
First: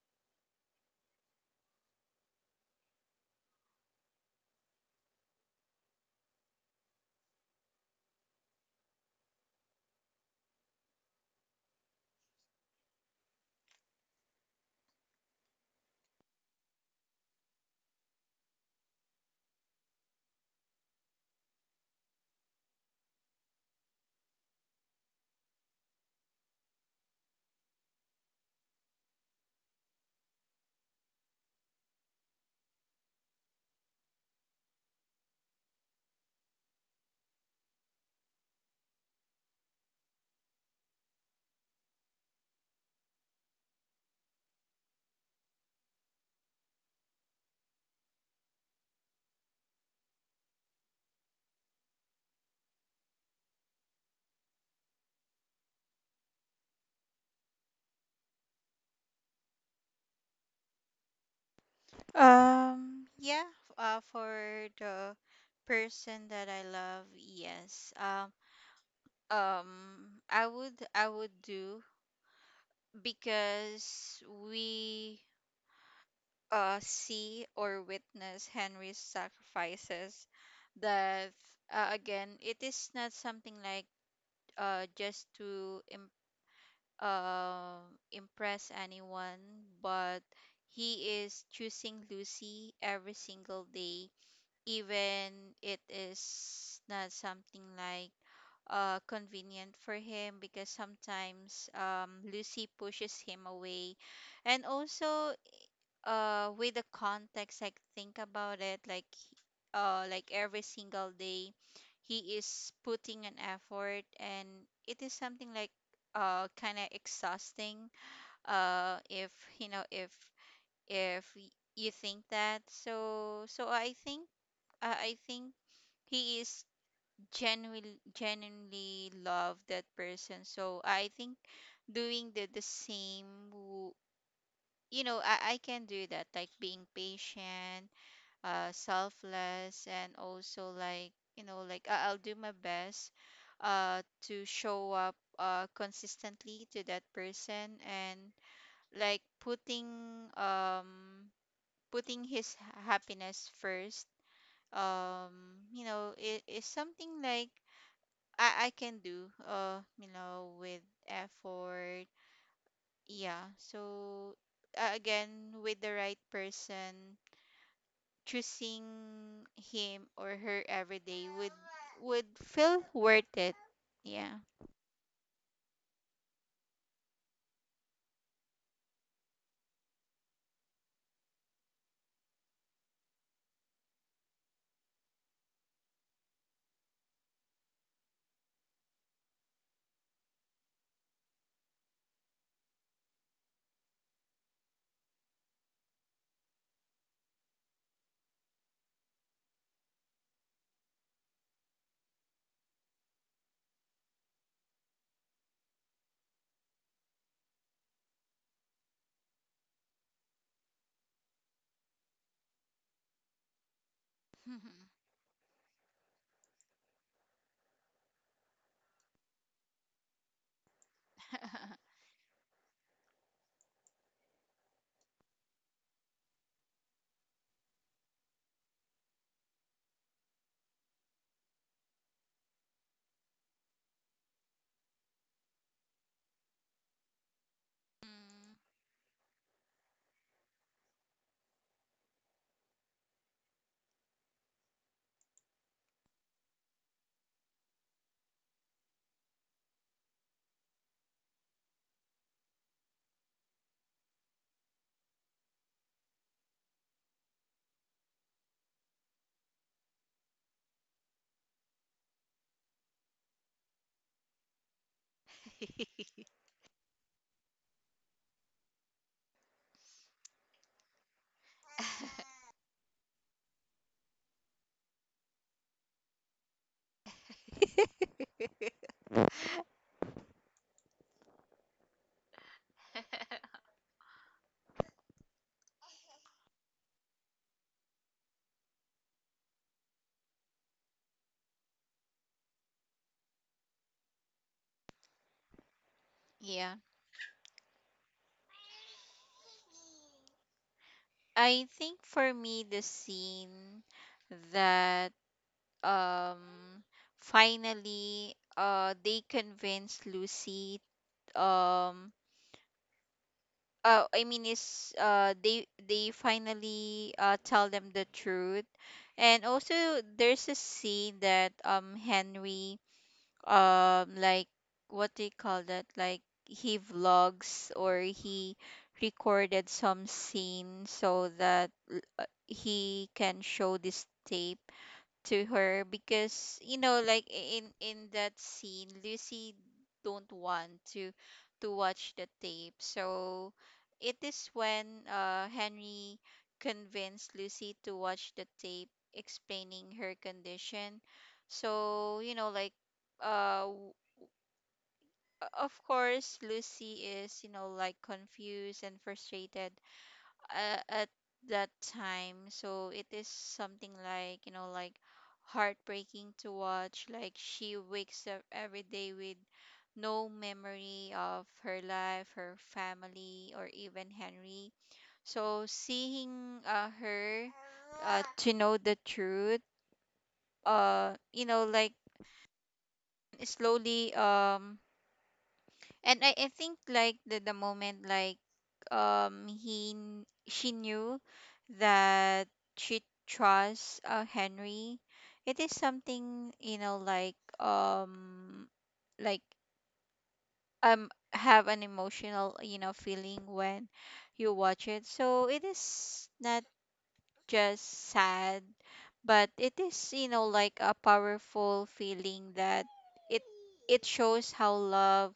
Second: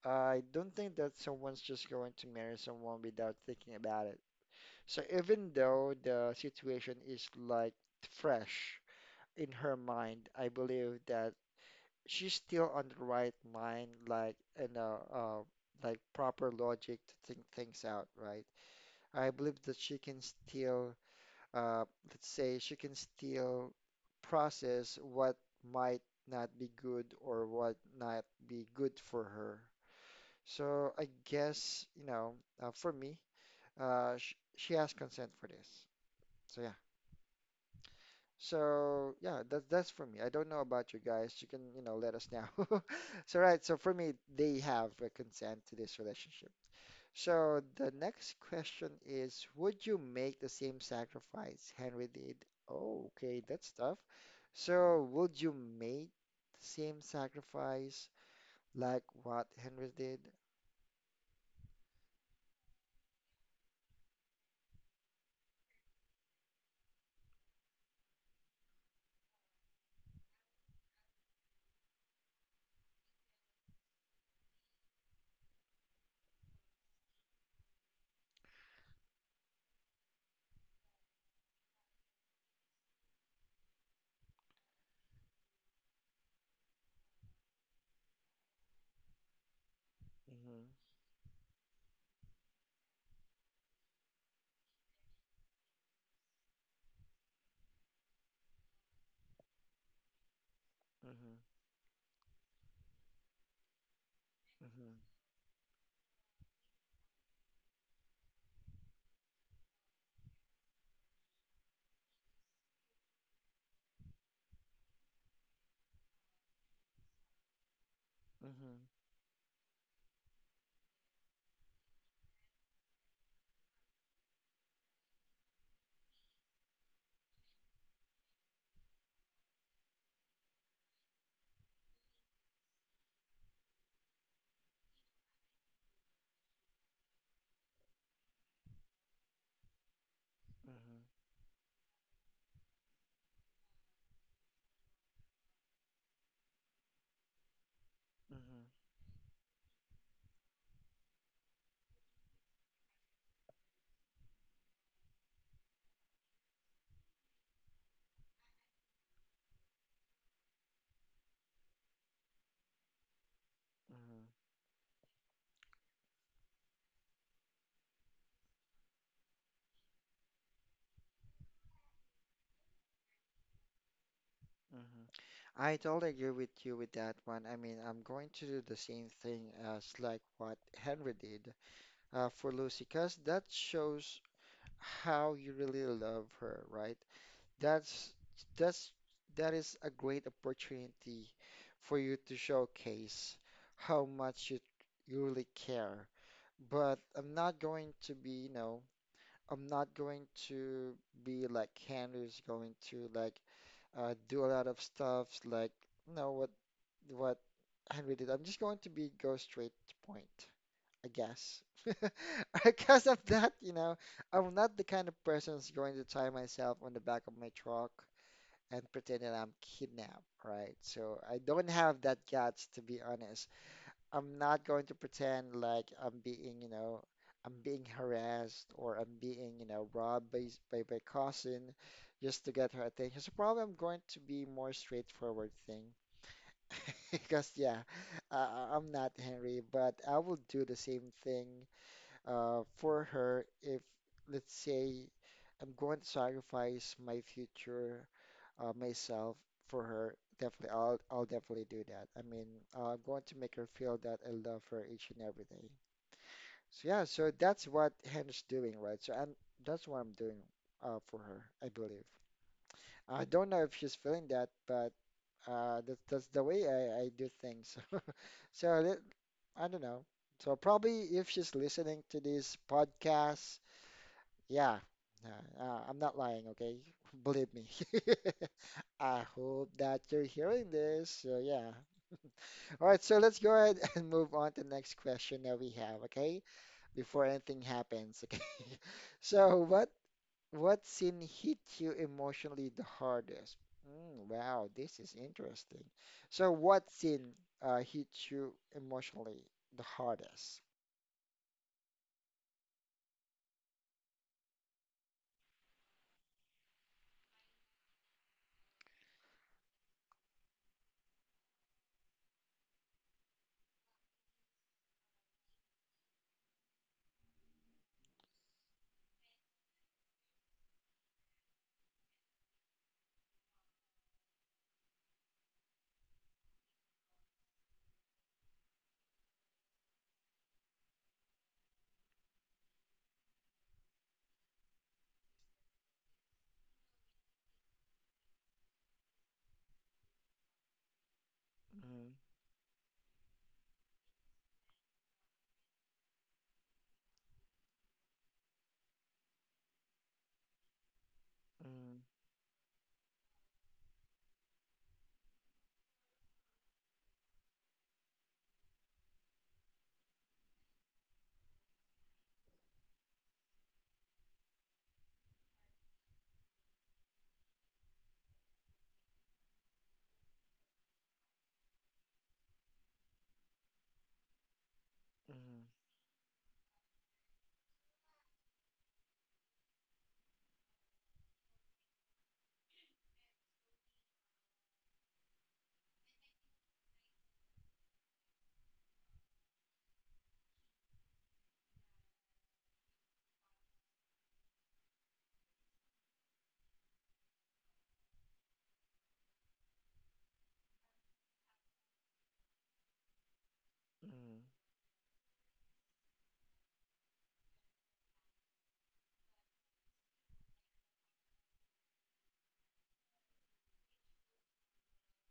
A: I don't think that someone's just going to marry someone without thinking about it. So even though the situation is like fresh in her mind, I believe that she's still on the right mind, like in a like proper logic to think things out, right? I believe that she can still, uh, let's say, she can still process what might not be good or what not be good for her. So I guess, you know, for me, sh she has consent for this. So yeah. So yeah, that's for me. I don't know about you guys. You can, you know, let us know. So right. So for me, they have a consent to this relationship. So the next question is, would you make the same sacrifice Henry did? Oh, okay, that's tough. So would you make the same sacrifice like what Henry did?
B: yeah, for the person that I love, yes. Um I would do, because we see or witness Henry's sacrifices. That, again, it is not something like, uh, just to im- uh, impress anyone, but
A: Hmm.
B: he is choosing Lucy every single day, even it is not something like convenient for him, because
A: Hmm.
B: sometimes, Lucy pushes him away. And
A: Hmm.
B: also, with the context, like, think about it. Like, like every single day, he is putting an effort, and it is something like kind of exhausting,
A: Hmm.
B: if you know if y- you think that. So, so I think, I think he is genuinely love that person. So I think doing the same, w- I can do that, like being patient, selfless, and also,
A: Mhm.
B: like, you know, like, I- I'll do my best uh, to show up consistently to that person, and
A: Mhm.
B: like putting, um, putting his happiness first. You know, it is something like I can do, you know, with effort. Yeah.
A: Mhm.
B: So again, with the right person, choosing him or her every day would feel worth it. Yeah.
A: Mhm. I totally agree with you with that one. I mean, I'm going to do the same thing as like what Henry did for Lucy, because that shows how you really love her, right? That's that's that is a great opportunity for you to showcase how much you really care. But I'm not going to be, you know, I'm not going to be like Henry's going to like do a lot of stuff like, you know what, what Henry did. I'm just going to be go straight to point, I guess. Because of that, you know, I'm not the kind of person who's going to tie myself on the back of my truck and pretend that I'm kidnapped, right? So I don't have that guts, to be honest. I'm not going to pretend like I'm being, you know, I'm being harassed or I'm being, you know, robbed by by my cousin just to get her attention. So probably I'm going to be more straightforward thing because yeah,
B: Mm.
A: I, I'm not Henry, but I will do the same thing for her. If let's say I'm going to sacrifice my future myself for her, definitely, I'll definitely do that. I mean, I'm going to make her feel that I love her each and every day. So yeah, so that's what Hen's doing, right? That's what I'm doing for her, I believe. I don't know if she's feeling that, but that's the way I do things. So let, I don't know. So probably if she's listening to this podcast, yeah, I'm not lying, okay? Believe me. I hope that you're hearing this. So, yeah. All right, so let's go ahead and move on to the next question that we have, okay? Before anything happens, okay? So, what scene hit you emotionally the hardest? Mm, wow, this is interesting. So,
B: yeah.
A: what scene hit you emotionally the hardest?
B: I think for me the scene that um finally they convinced Lucy, um I mean, is they finally tell them the truth. And also there's a scene that Henry, like, what do you call that? Like, he vlogs, or he recorded some scene so that he can show this tape to her, because, you know, like, in that scene Lucy don't want to
A: Mm.
B: watch the tape. So it is when Henry convinced Lucy to watch the tape, explaining her condition.
A: Mm.
B: So, you know, like, uh w- of course Lucy is, you know, like confused and frustrated at that time. So it is something like, you know, like, heartbreaking to watch. Like, she wakes up every day with no memory of her life, her family, or even Henry. So
A: Mm.
B: seeing her to know the truth you know, like, slowly. And I think like the moment like, she knew that she trusts Henry, it is something, you know, like, like have an emotional, you know, feeling when
A: Mm.
B: you watch it. So it is not just sad, but it is, you know, like, a powerful feeling that it it shows how love,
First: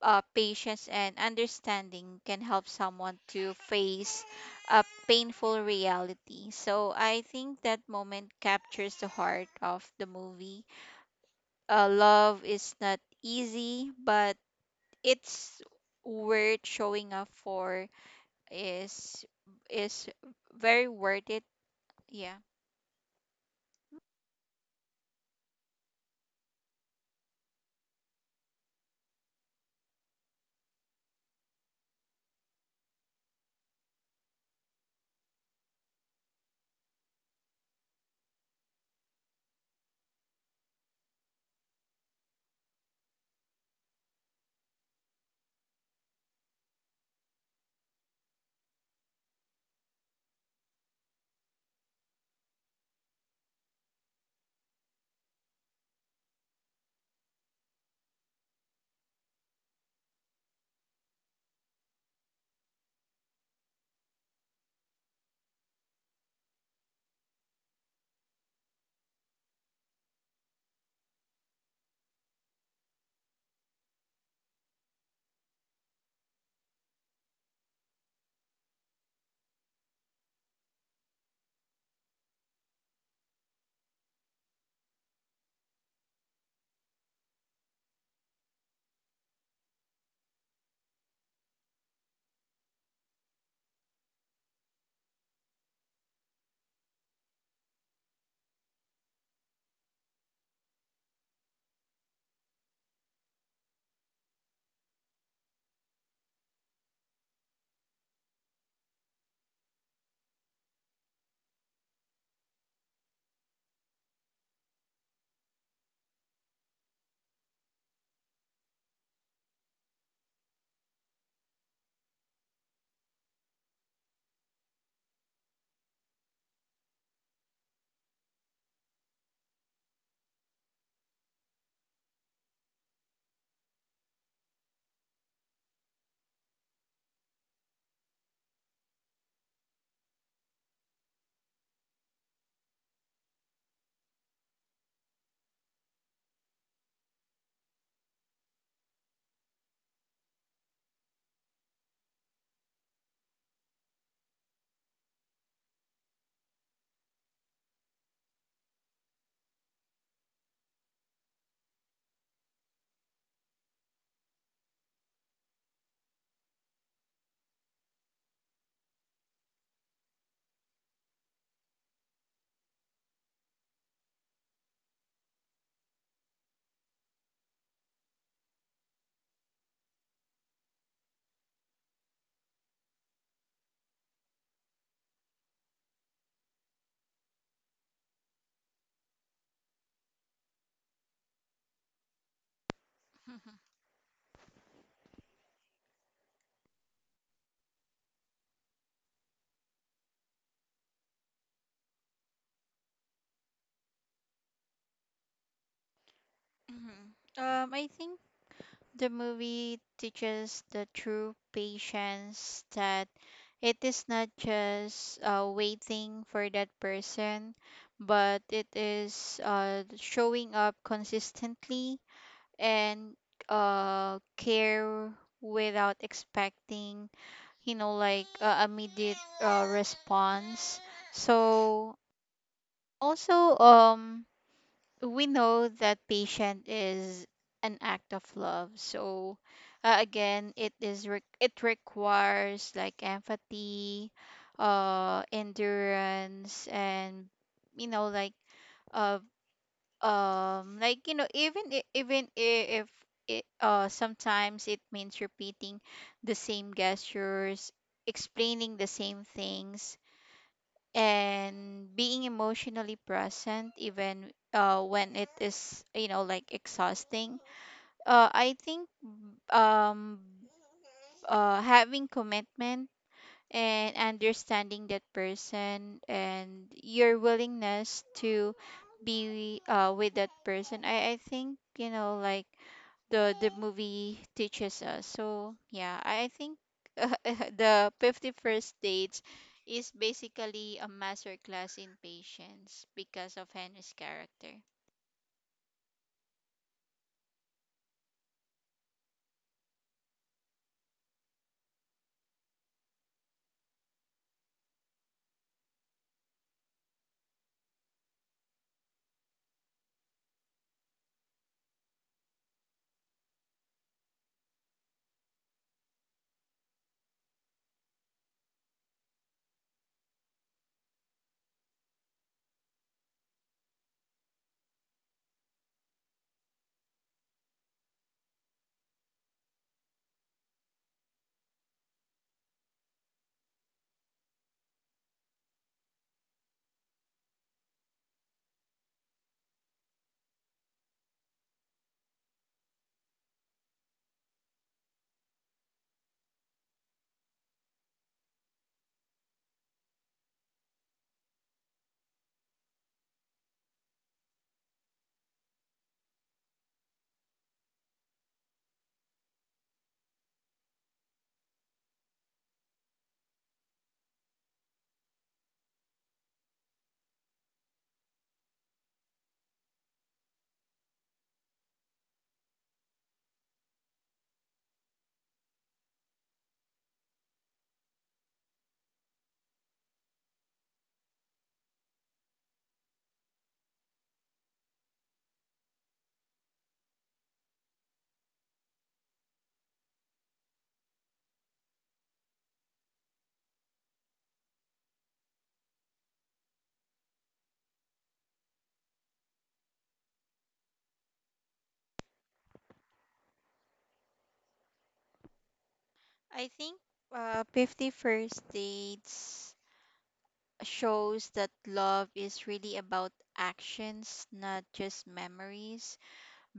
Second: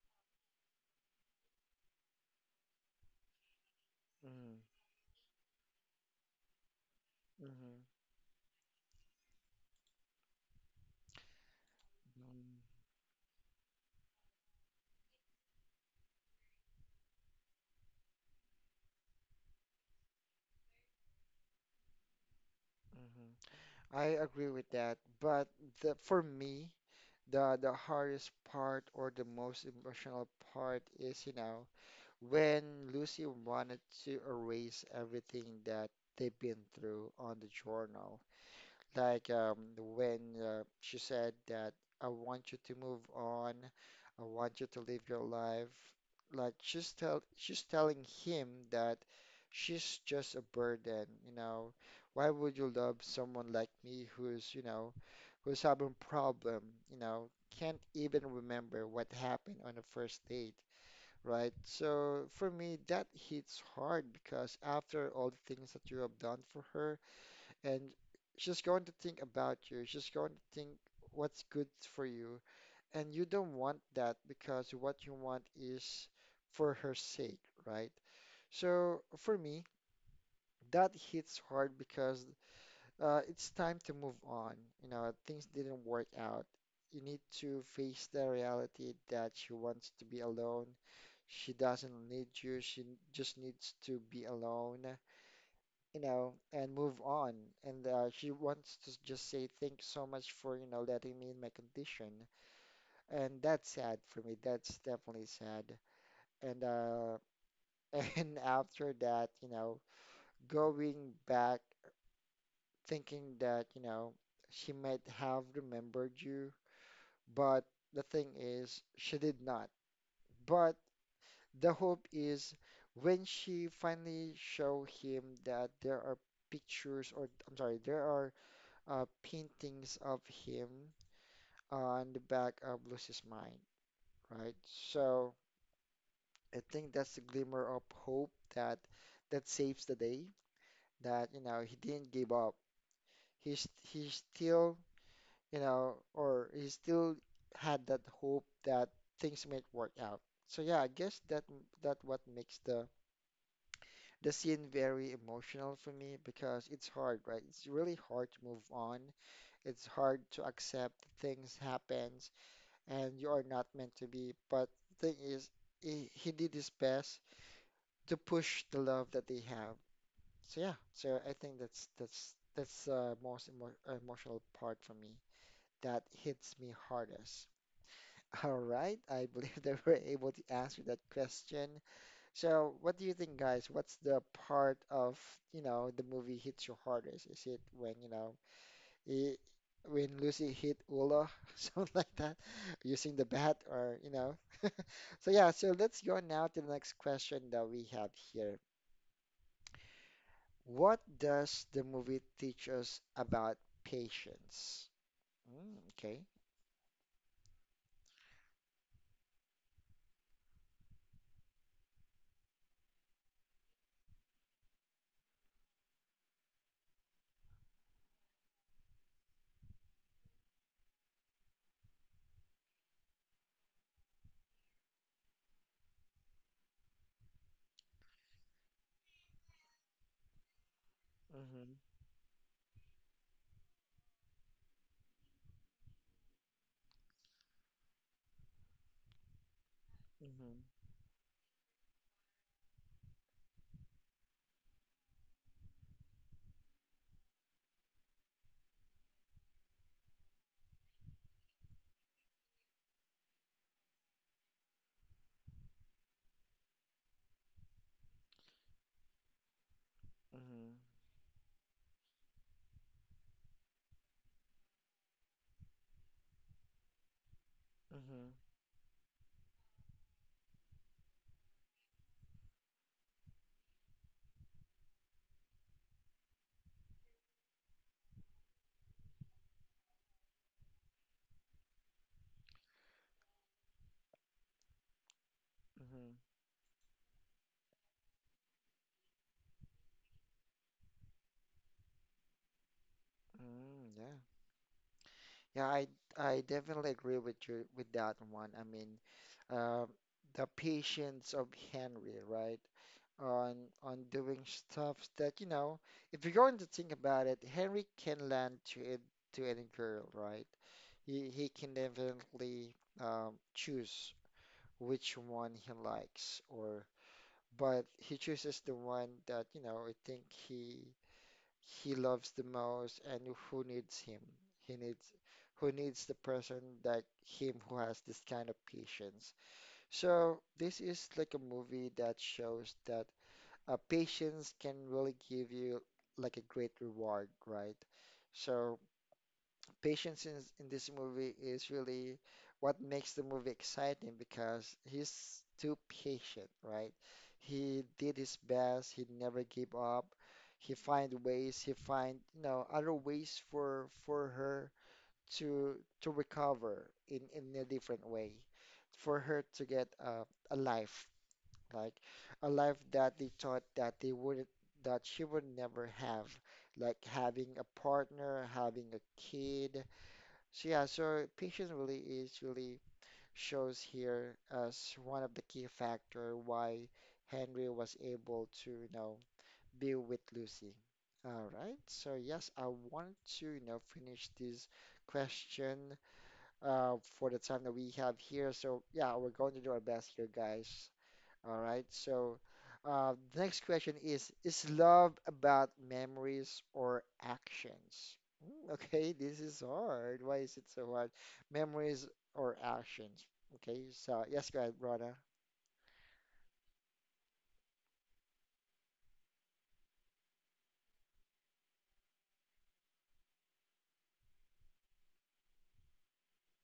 B: patience, and understanding can help someone to face
A: Mm.
B: a painful reality. So I think that
A: Mm.
B: moment captures the heart of the movie. Love is not easy, but it's worth showing up for. Is is very worth it. Yeah.
A: Mm. Mm. I agree with that, but for me, the hardest part or the most emotional part is, you know, when Lucy wanted to erase everything that they've been through on the journal. Like when she said that I want you to move on, I want you to live your life. Like she's telling him that she's just a burden, you know. Why would you love someone like me who's, you know, who's having problem, you know, can't even remember what happened on the first date, right? So for me, that hits hard because after all the things that you have done for her and she's going to think about you. She's going to think what's good for you. And you don't want that because what you want is for her sake, right? So for me, that hits hard because it's time to move on. You know, things didn't work out. You need to face the reality that she wants to be alone. She doesn't need you. She just needs to be alone, you know, and move on. And she wants to just say, thanks so much for, you know, letting me in my condition. And that's sad for me. That's definitely sad. And and after that, you know, going back, thinking that, you know, she might have remembered you, but the thing is, she did not. But the hope is when she finally show him that there are pictures, or I'm sorry, there are paintings of him on the back of Lucy's mind, right? So I think that's the glimmer of hope that saves the day. That you know he didn't give up. He still, you know, or he still had that hope that things might work out. So yeah, I guess that what makes the scene very emotional for me because it's hard, right? It's really hard to move on. It's hard to accept things happens and you are not meant to be. But the thing is, he did his best to push the love that they have. So yeah, so I think that's the most emo emotional part for me that hits me hardest. All right, I believe that we're able to answer that question. So, what do you think, guys? What's the part of, you know, the movie hits you hardest? Is it when, you know, he, when Lucy hit Ula, something like that, using the bat or, you know. So yeah, so let's go now to the next question that we have here. What does the movie teach us about patience? Mm, okay.
B: Mhm. I think the movie teaches the true patience, that it is not just waiting for that person, but it is showing up consistently and care without expecting, you know, like, immediate response.
A: Mm-hmm,
B: So also, we know that patient is an act of love. So
A: mm-hmm,
B: again, it requires like empathy, endurance, and, you know, like, uh you know, even if it, sometimes it means repeating the same gestures, explaining the same things,
A: mm-hmm,
B: and being emotionally present even when it is, you know, like, exhausting.
A: mm-hmm,
B: I think um having commitment and understanding that person and your willingness to be with that person, I think, you know, like, the movie teaches us. So yeah,
A: mm-hmm.
B: I think uh, the 50 First dates is basically a masterclass in patience because of
A: Mm,
B: Henry's
A: yeah.
B: character.
A: Yeah, I definitely agree with you with that one. I mean, uh, the patience of Henry, right? On doing stuff that, you know, if you're going to think about it, Henry can land to it to any girl, right? He can definitely choose which one he likes, or but he chooses the one that, you know, I think he loves the most and who needs him. He needs who needs the person like him who has this kind of patience. So this is like a movie that shows that patience can really give you like a great reward, right? So Patience in, in this movie is really what makes the movie exciting because he's too patient, right? He did his best, he never gave up. He find ways, he find, you know, other ways for her to to recover in a different way, for her to get a life, like a life that they thought that they would that she would never have, like having a partner, having a kid. So yeah, so patience really is really shows here as one of the key factor why Henry was able to, you know, be with Lucy. All right. So yes, I want to, you know, finish this question for the time that we have here. So yeah, we're going to do our best here, guys. All right. So the next question is love about memories or actions? Mm, okay, this is hard. Why is it so hard? Memories or actions? Okay. So, yes, go ahead, Rana.
B: I think 50 First dates shows that love is really about actions, not just memories.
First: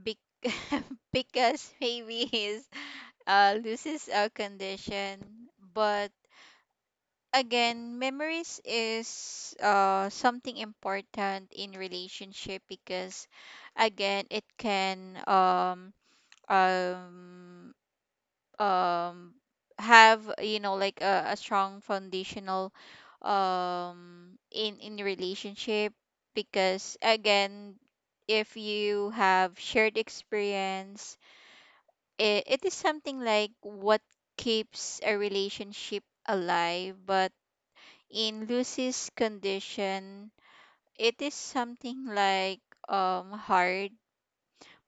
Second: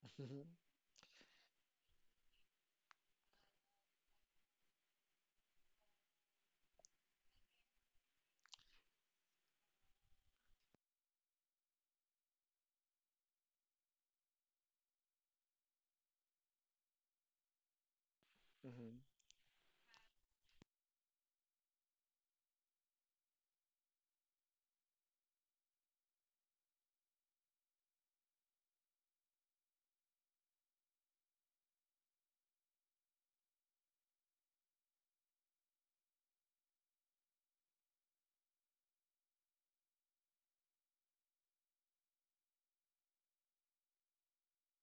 B: Be- because maybe is loses a condition, but again, memories is something important in relationship, because again, it can um
A: Mm-hmm.
B: um have, you know, like a strong foundational in relationship. Because again, if you have shared experience, it is something like what keeps a relationship alive. But in Lucy's condition, it is something like hard.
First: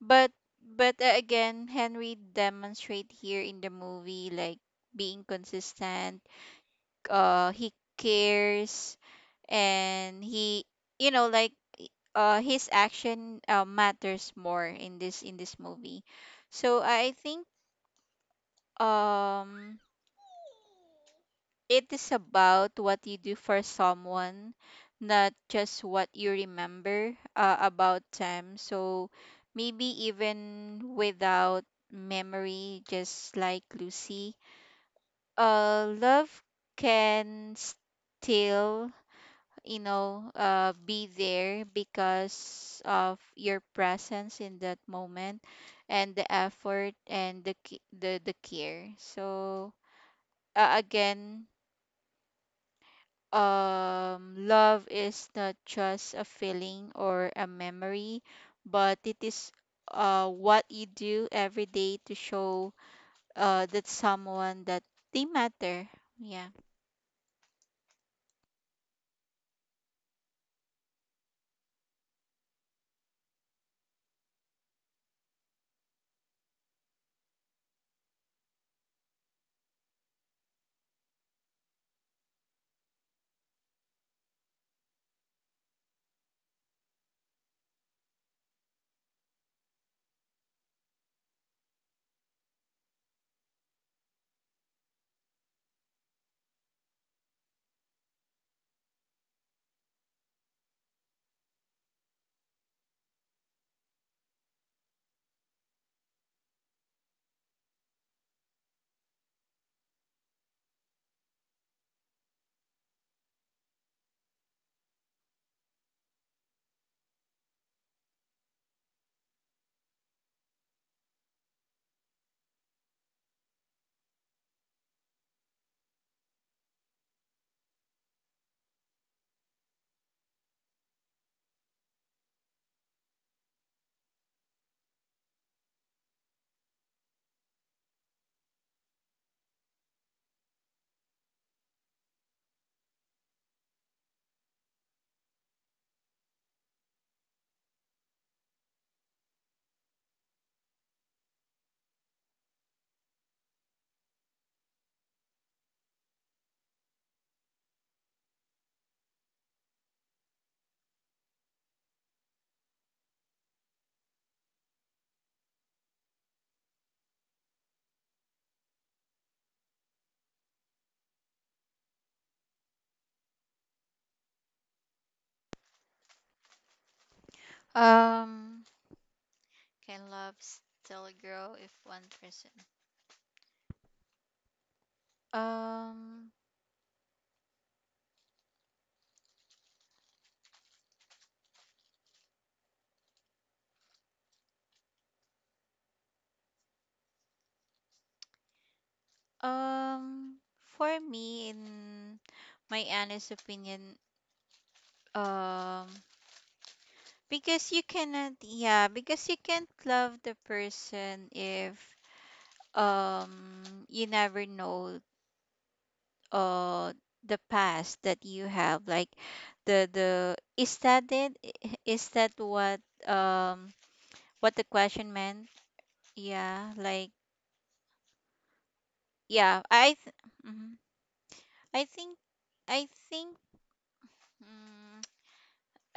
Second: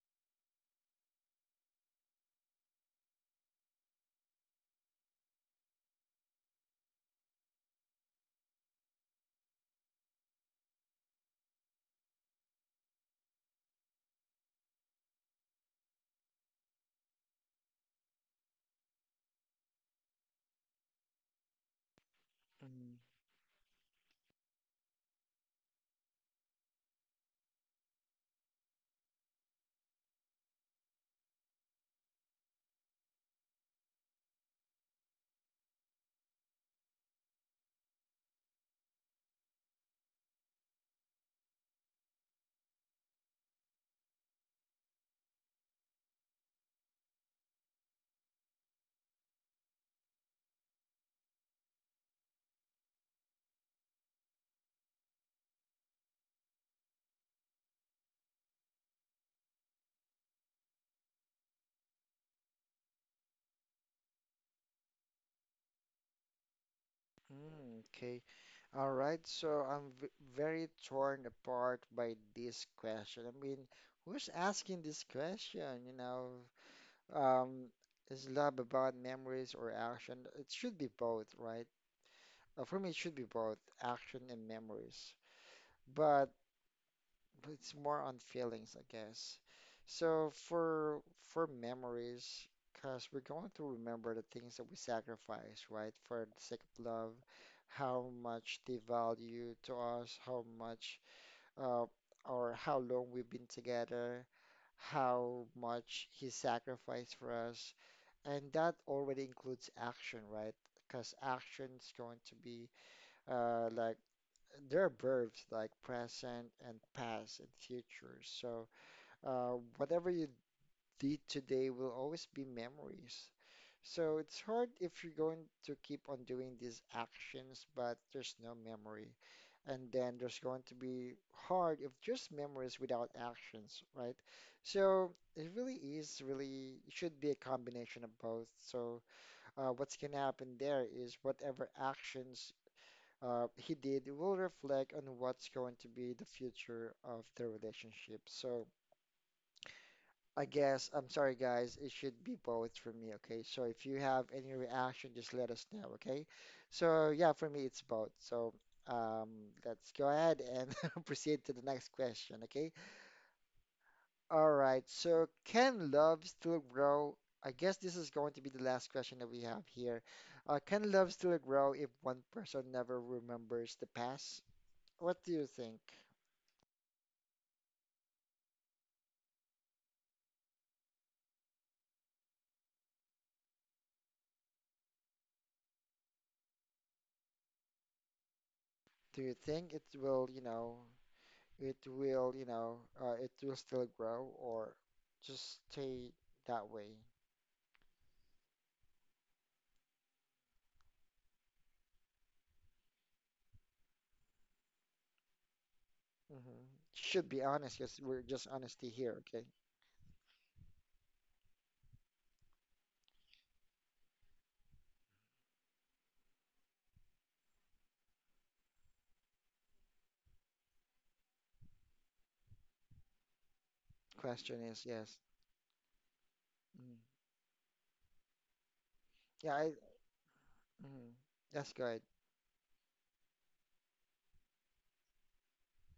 B: but but again, Henry demonstrate here in the movie, like, being consistent. He cares, and he, you know, like, his action matters more in this, in this movie. So I think, um it is about what
A: Mm-hmm.
B: you do for someone, not just what you remember about them. So maybe even without memory, just like Lucy, love can still, you know, be there because of your presence in that moment, and the effort, and the the care. So again, love is not just a feeling or a memory, but it is what you do every day to show that someone that they matter. Yeah.
A: Mm, okay. All right. So I'm v very torn apart by this question. I mean, who's asking this question? Um, is love about memories or action? It should be both, right? For me, it should be both action and memories, but it's more on feelings, I guess. So for memories, because we're going to remember the things that we sacrifice, right? For the sake of love, how much they value to us, how much uh, or how long we've been together, how much he sacrificed for us, and that already includes action, right? Because action is going to be like there are verbs like present and past and future. So whatever you did today will always be memories. So it's hard if you're going to keep on doing these actions, but there's no memory. And then there's going to be hard if just memories without actions, right? So it really is really it should be a combination of both. So what's gonna happen there is whatever actions he did will reflect on what's going to be the future of the relationship. So I guess I'm sorry, guys. It should be both for me, okay? So if you have any reaction, just let us know, okay? So yeah, for me it's both. So um, let's go ahead and proceed to the next question, okay? All right. So can love still grow? I guess this is going to be the last question that we have here. Can love still grow if one person never remembers the past? What do you think?
B: Um. Can love still grow if one person? Um.
A: Do you think it will, you know, it will, you know, it will still grow or just stay that way?
B: Um. For me, in my honest opinion, um,
A: Hmm. Should be honest,
B: because you
A: yes, we're
B: cannot,
A: just honesty
B: yeah,
A: here,
B: because
A: okay?
B: you can't love the person if um you never know uh the past that you have, like, the is that it? I- is that what, um what
A: Question
B: the
A: is
B: question
A: yes.
B: meant? Yeah,
A: Mm.
B: like,
A: Yeah,
B: yeah,
A: I,
B: mhm.
A: mm, that's
B: I
A: good.
B: think, I think, mm,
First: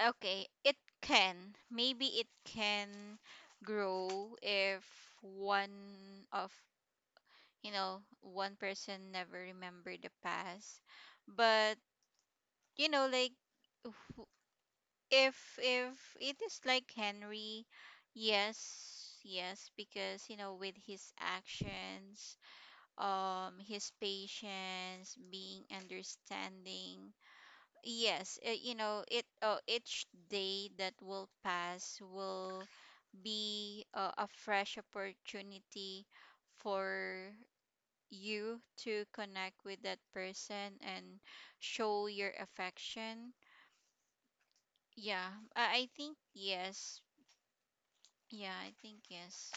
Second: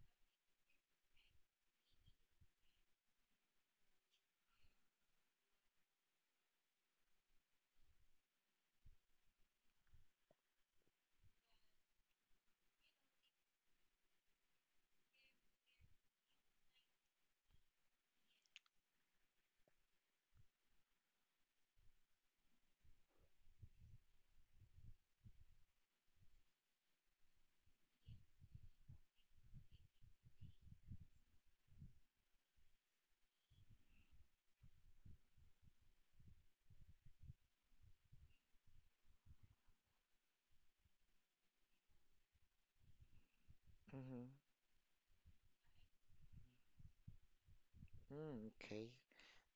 B: okay, it can, maybe it can grow if one of, you know, one person never remember the past. But, you know, like, wh- if it is like Henry, yes, yes, because, you know, with his actions, his patience, being understanding. Yes, you know, it, each day that will pass will be a fresh opportunity for you to connect with that person and show your affection.
A: Hmm.
B: Yeah, I think yes.
A: Mm,
B: Yeah, I
A: okay.
B: think yes.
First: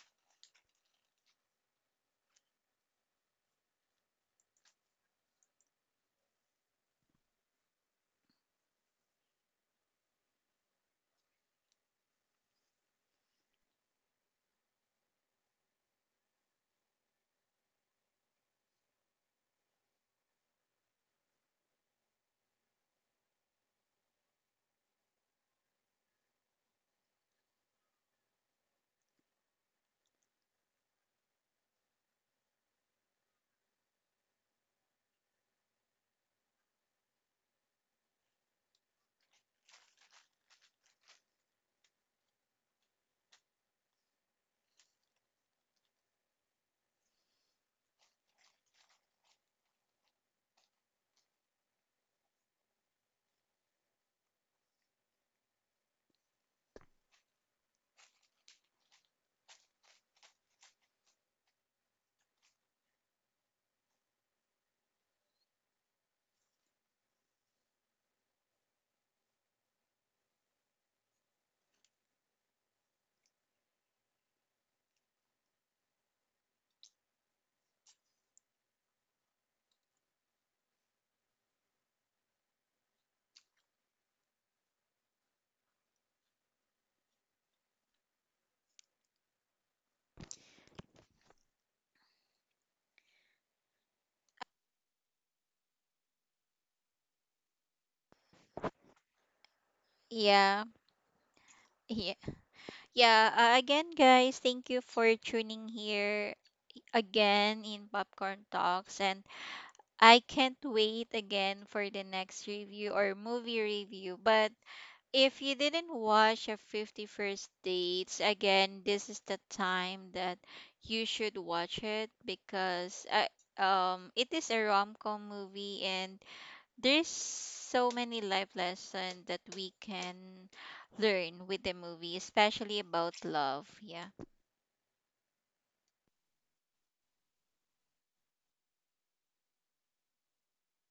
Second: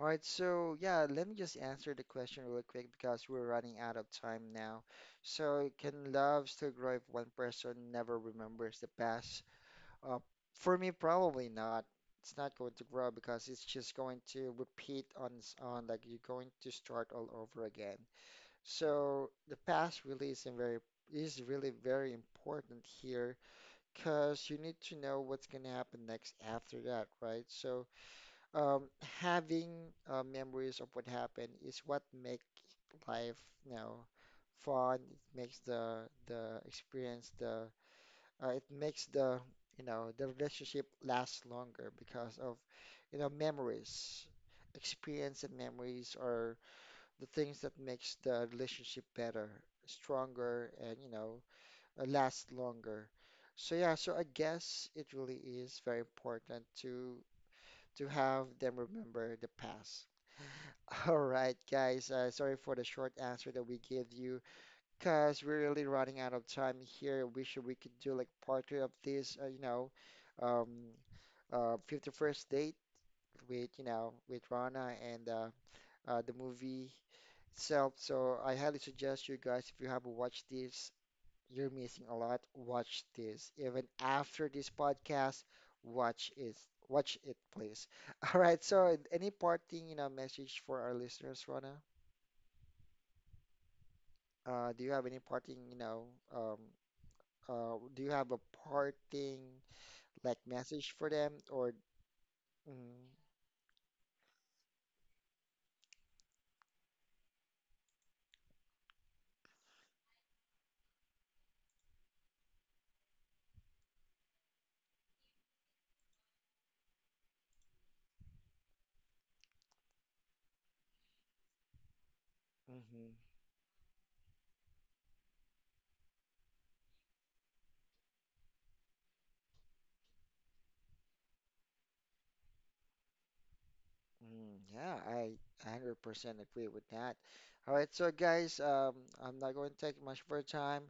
A: All right, so yeah, let me just answer the question really quick because we're running out of time now. So, can love still grow if one person never remembers the past? Uh, for me, probably not. It's not going to grow because it's just going to repeat on on, like, you're going to start all over again. So the past really is in very is really very important here because you need to know what's going to happen next after that, right? So um, having memories of what happened is what make life, you know, fun. It makes the experience the it makes the, you know, the relationship last longer because of, you know, memories. Experience and memories are the things that makes the relationship better, stronger, and, you know, last longer. So yeah, so I guess it really is very important to have them remember the past. All right, guys. Sorry for the short answer that we gave you because we're really running out of time here. Wish we could do like part two of this, um, 51st date with, you know, with Rana and the movie itself. So I highly suggest you guys, if you haven't watched this, you're missing a lot. Watch this. Even after this podcast, watch it. Watch it, please. All right. So any parting, you know, message for our listeners, Rana? Do you have any parting, you know, um, uh, do you have a parting, like,
B: Yeah,
A: message for them or
B: yeah,
A: mm,
B: yeah. Again, guys, thank you for tuning here again in Popcorn Talks, and I can't wait again for the next review or movie review. But if you didn't watch a 50 First Dates, again, this is the time that you should watch it, because
A: hmm
B: I, it is a rom com movie, and there's so many life lessons that we can learn with the movie, especially about love. Yeah.
A: mm, yeah, I 100% agree with that. All right, so guys, I'm not going to take much of your time.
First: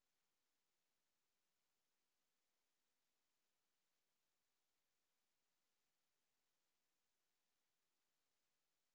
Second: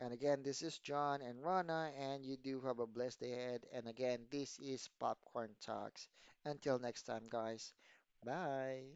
A: And again, this is John and Rana, and you do have a blessed day ahead. And again, this is Popcorn Talks. Until next time, guys. Bye.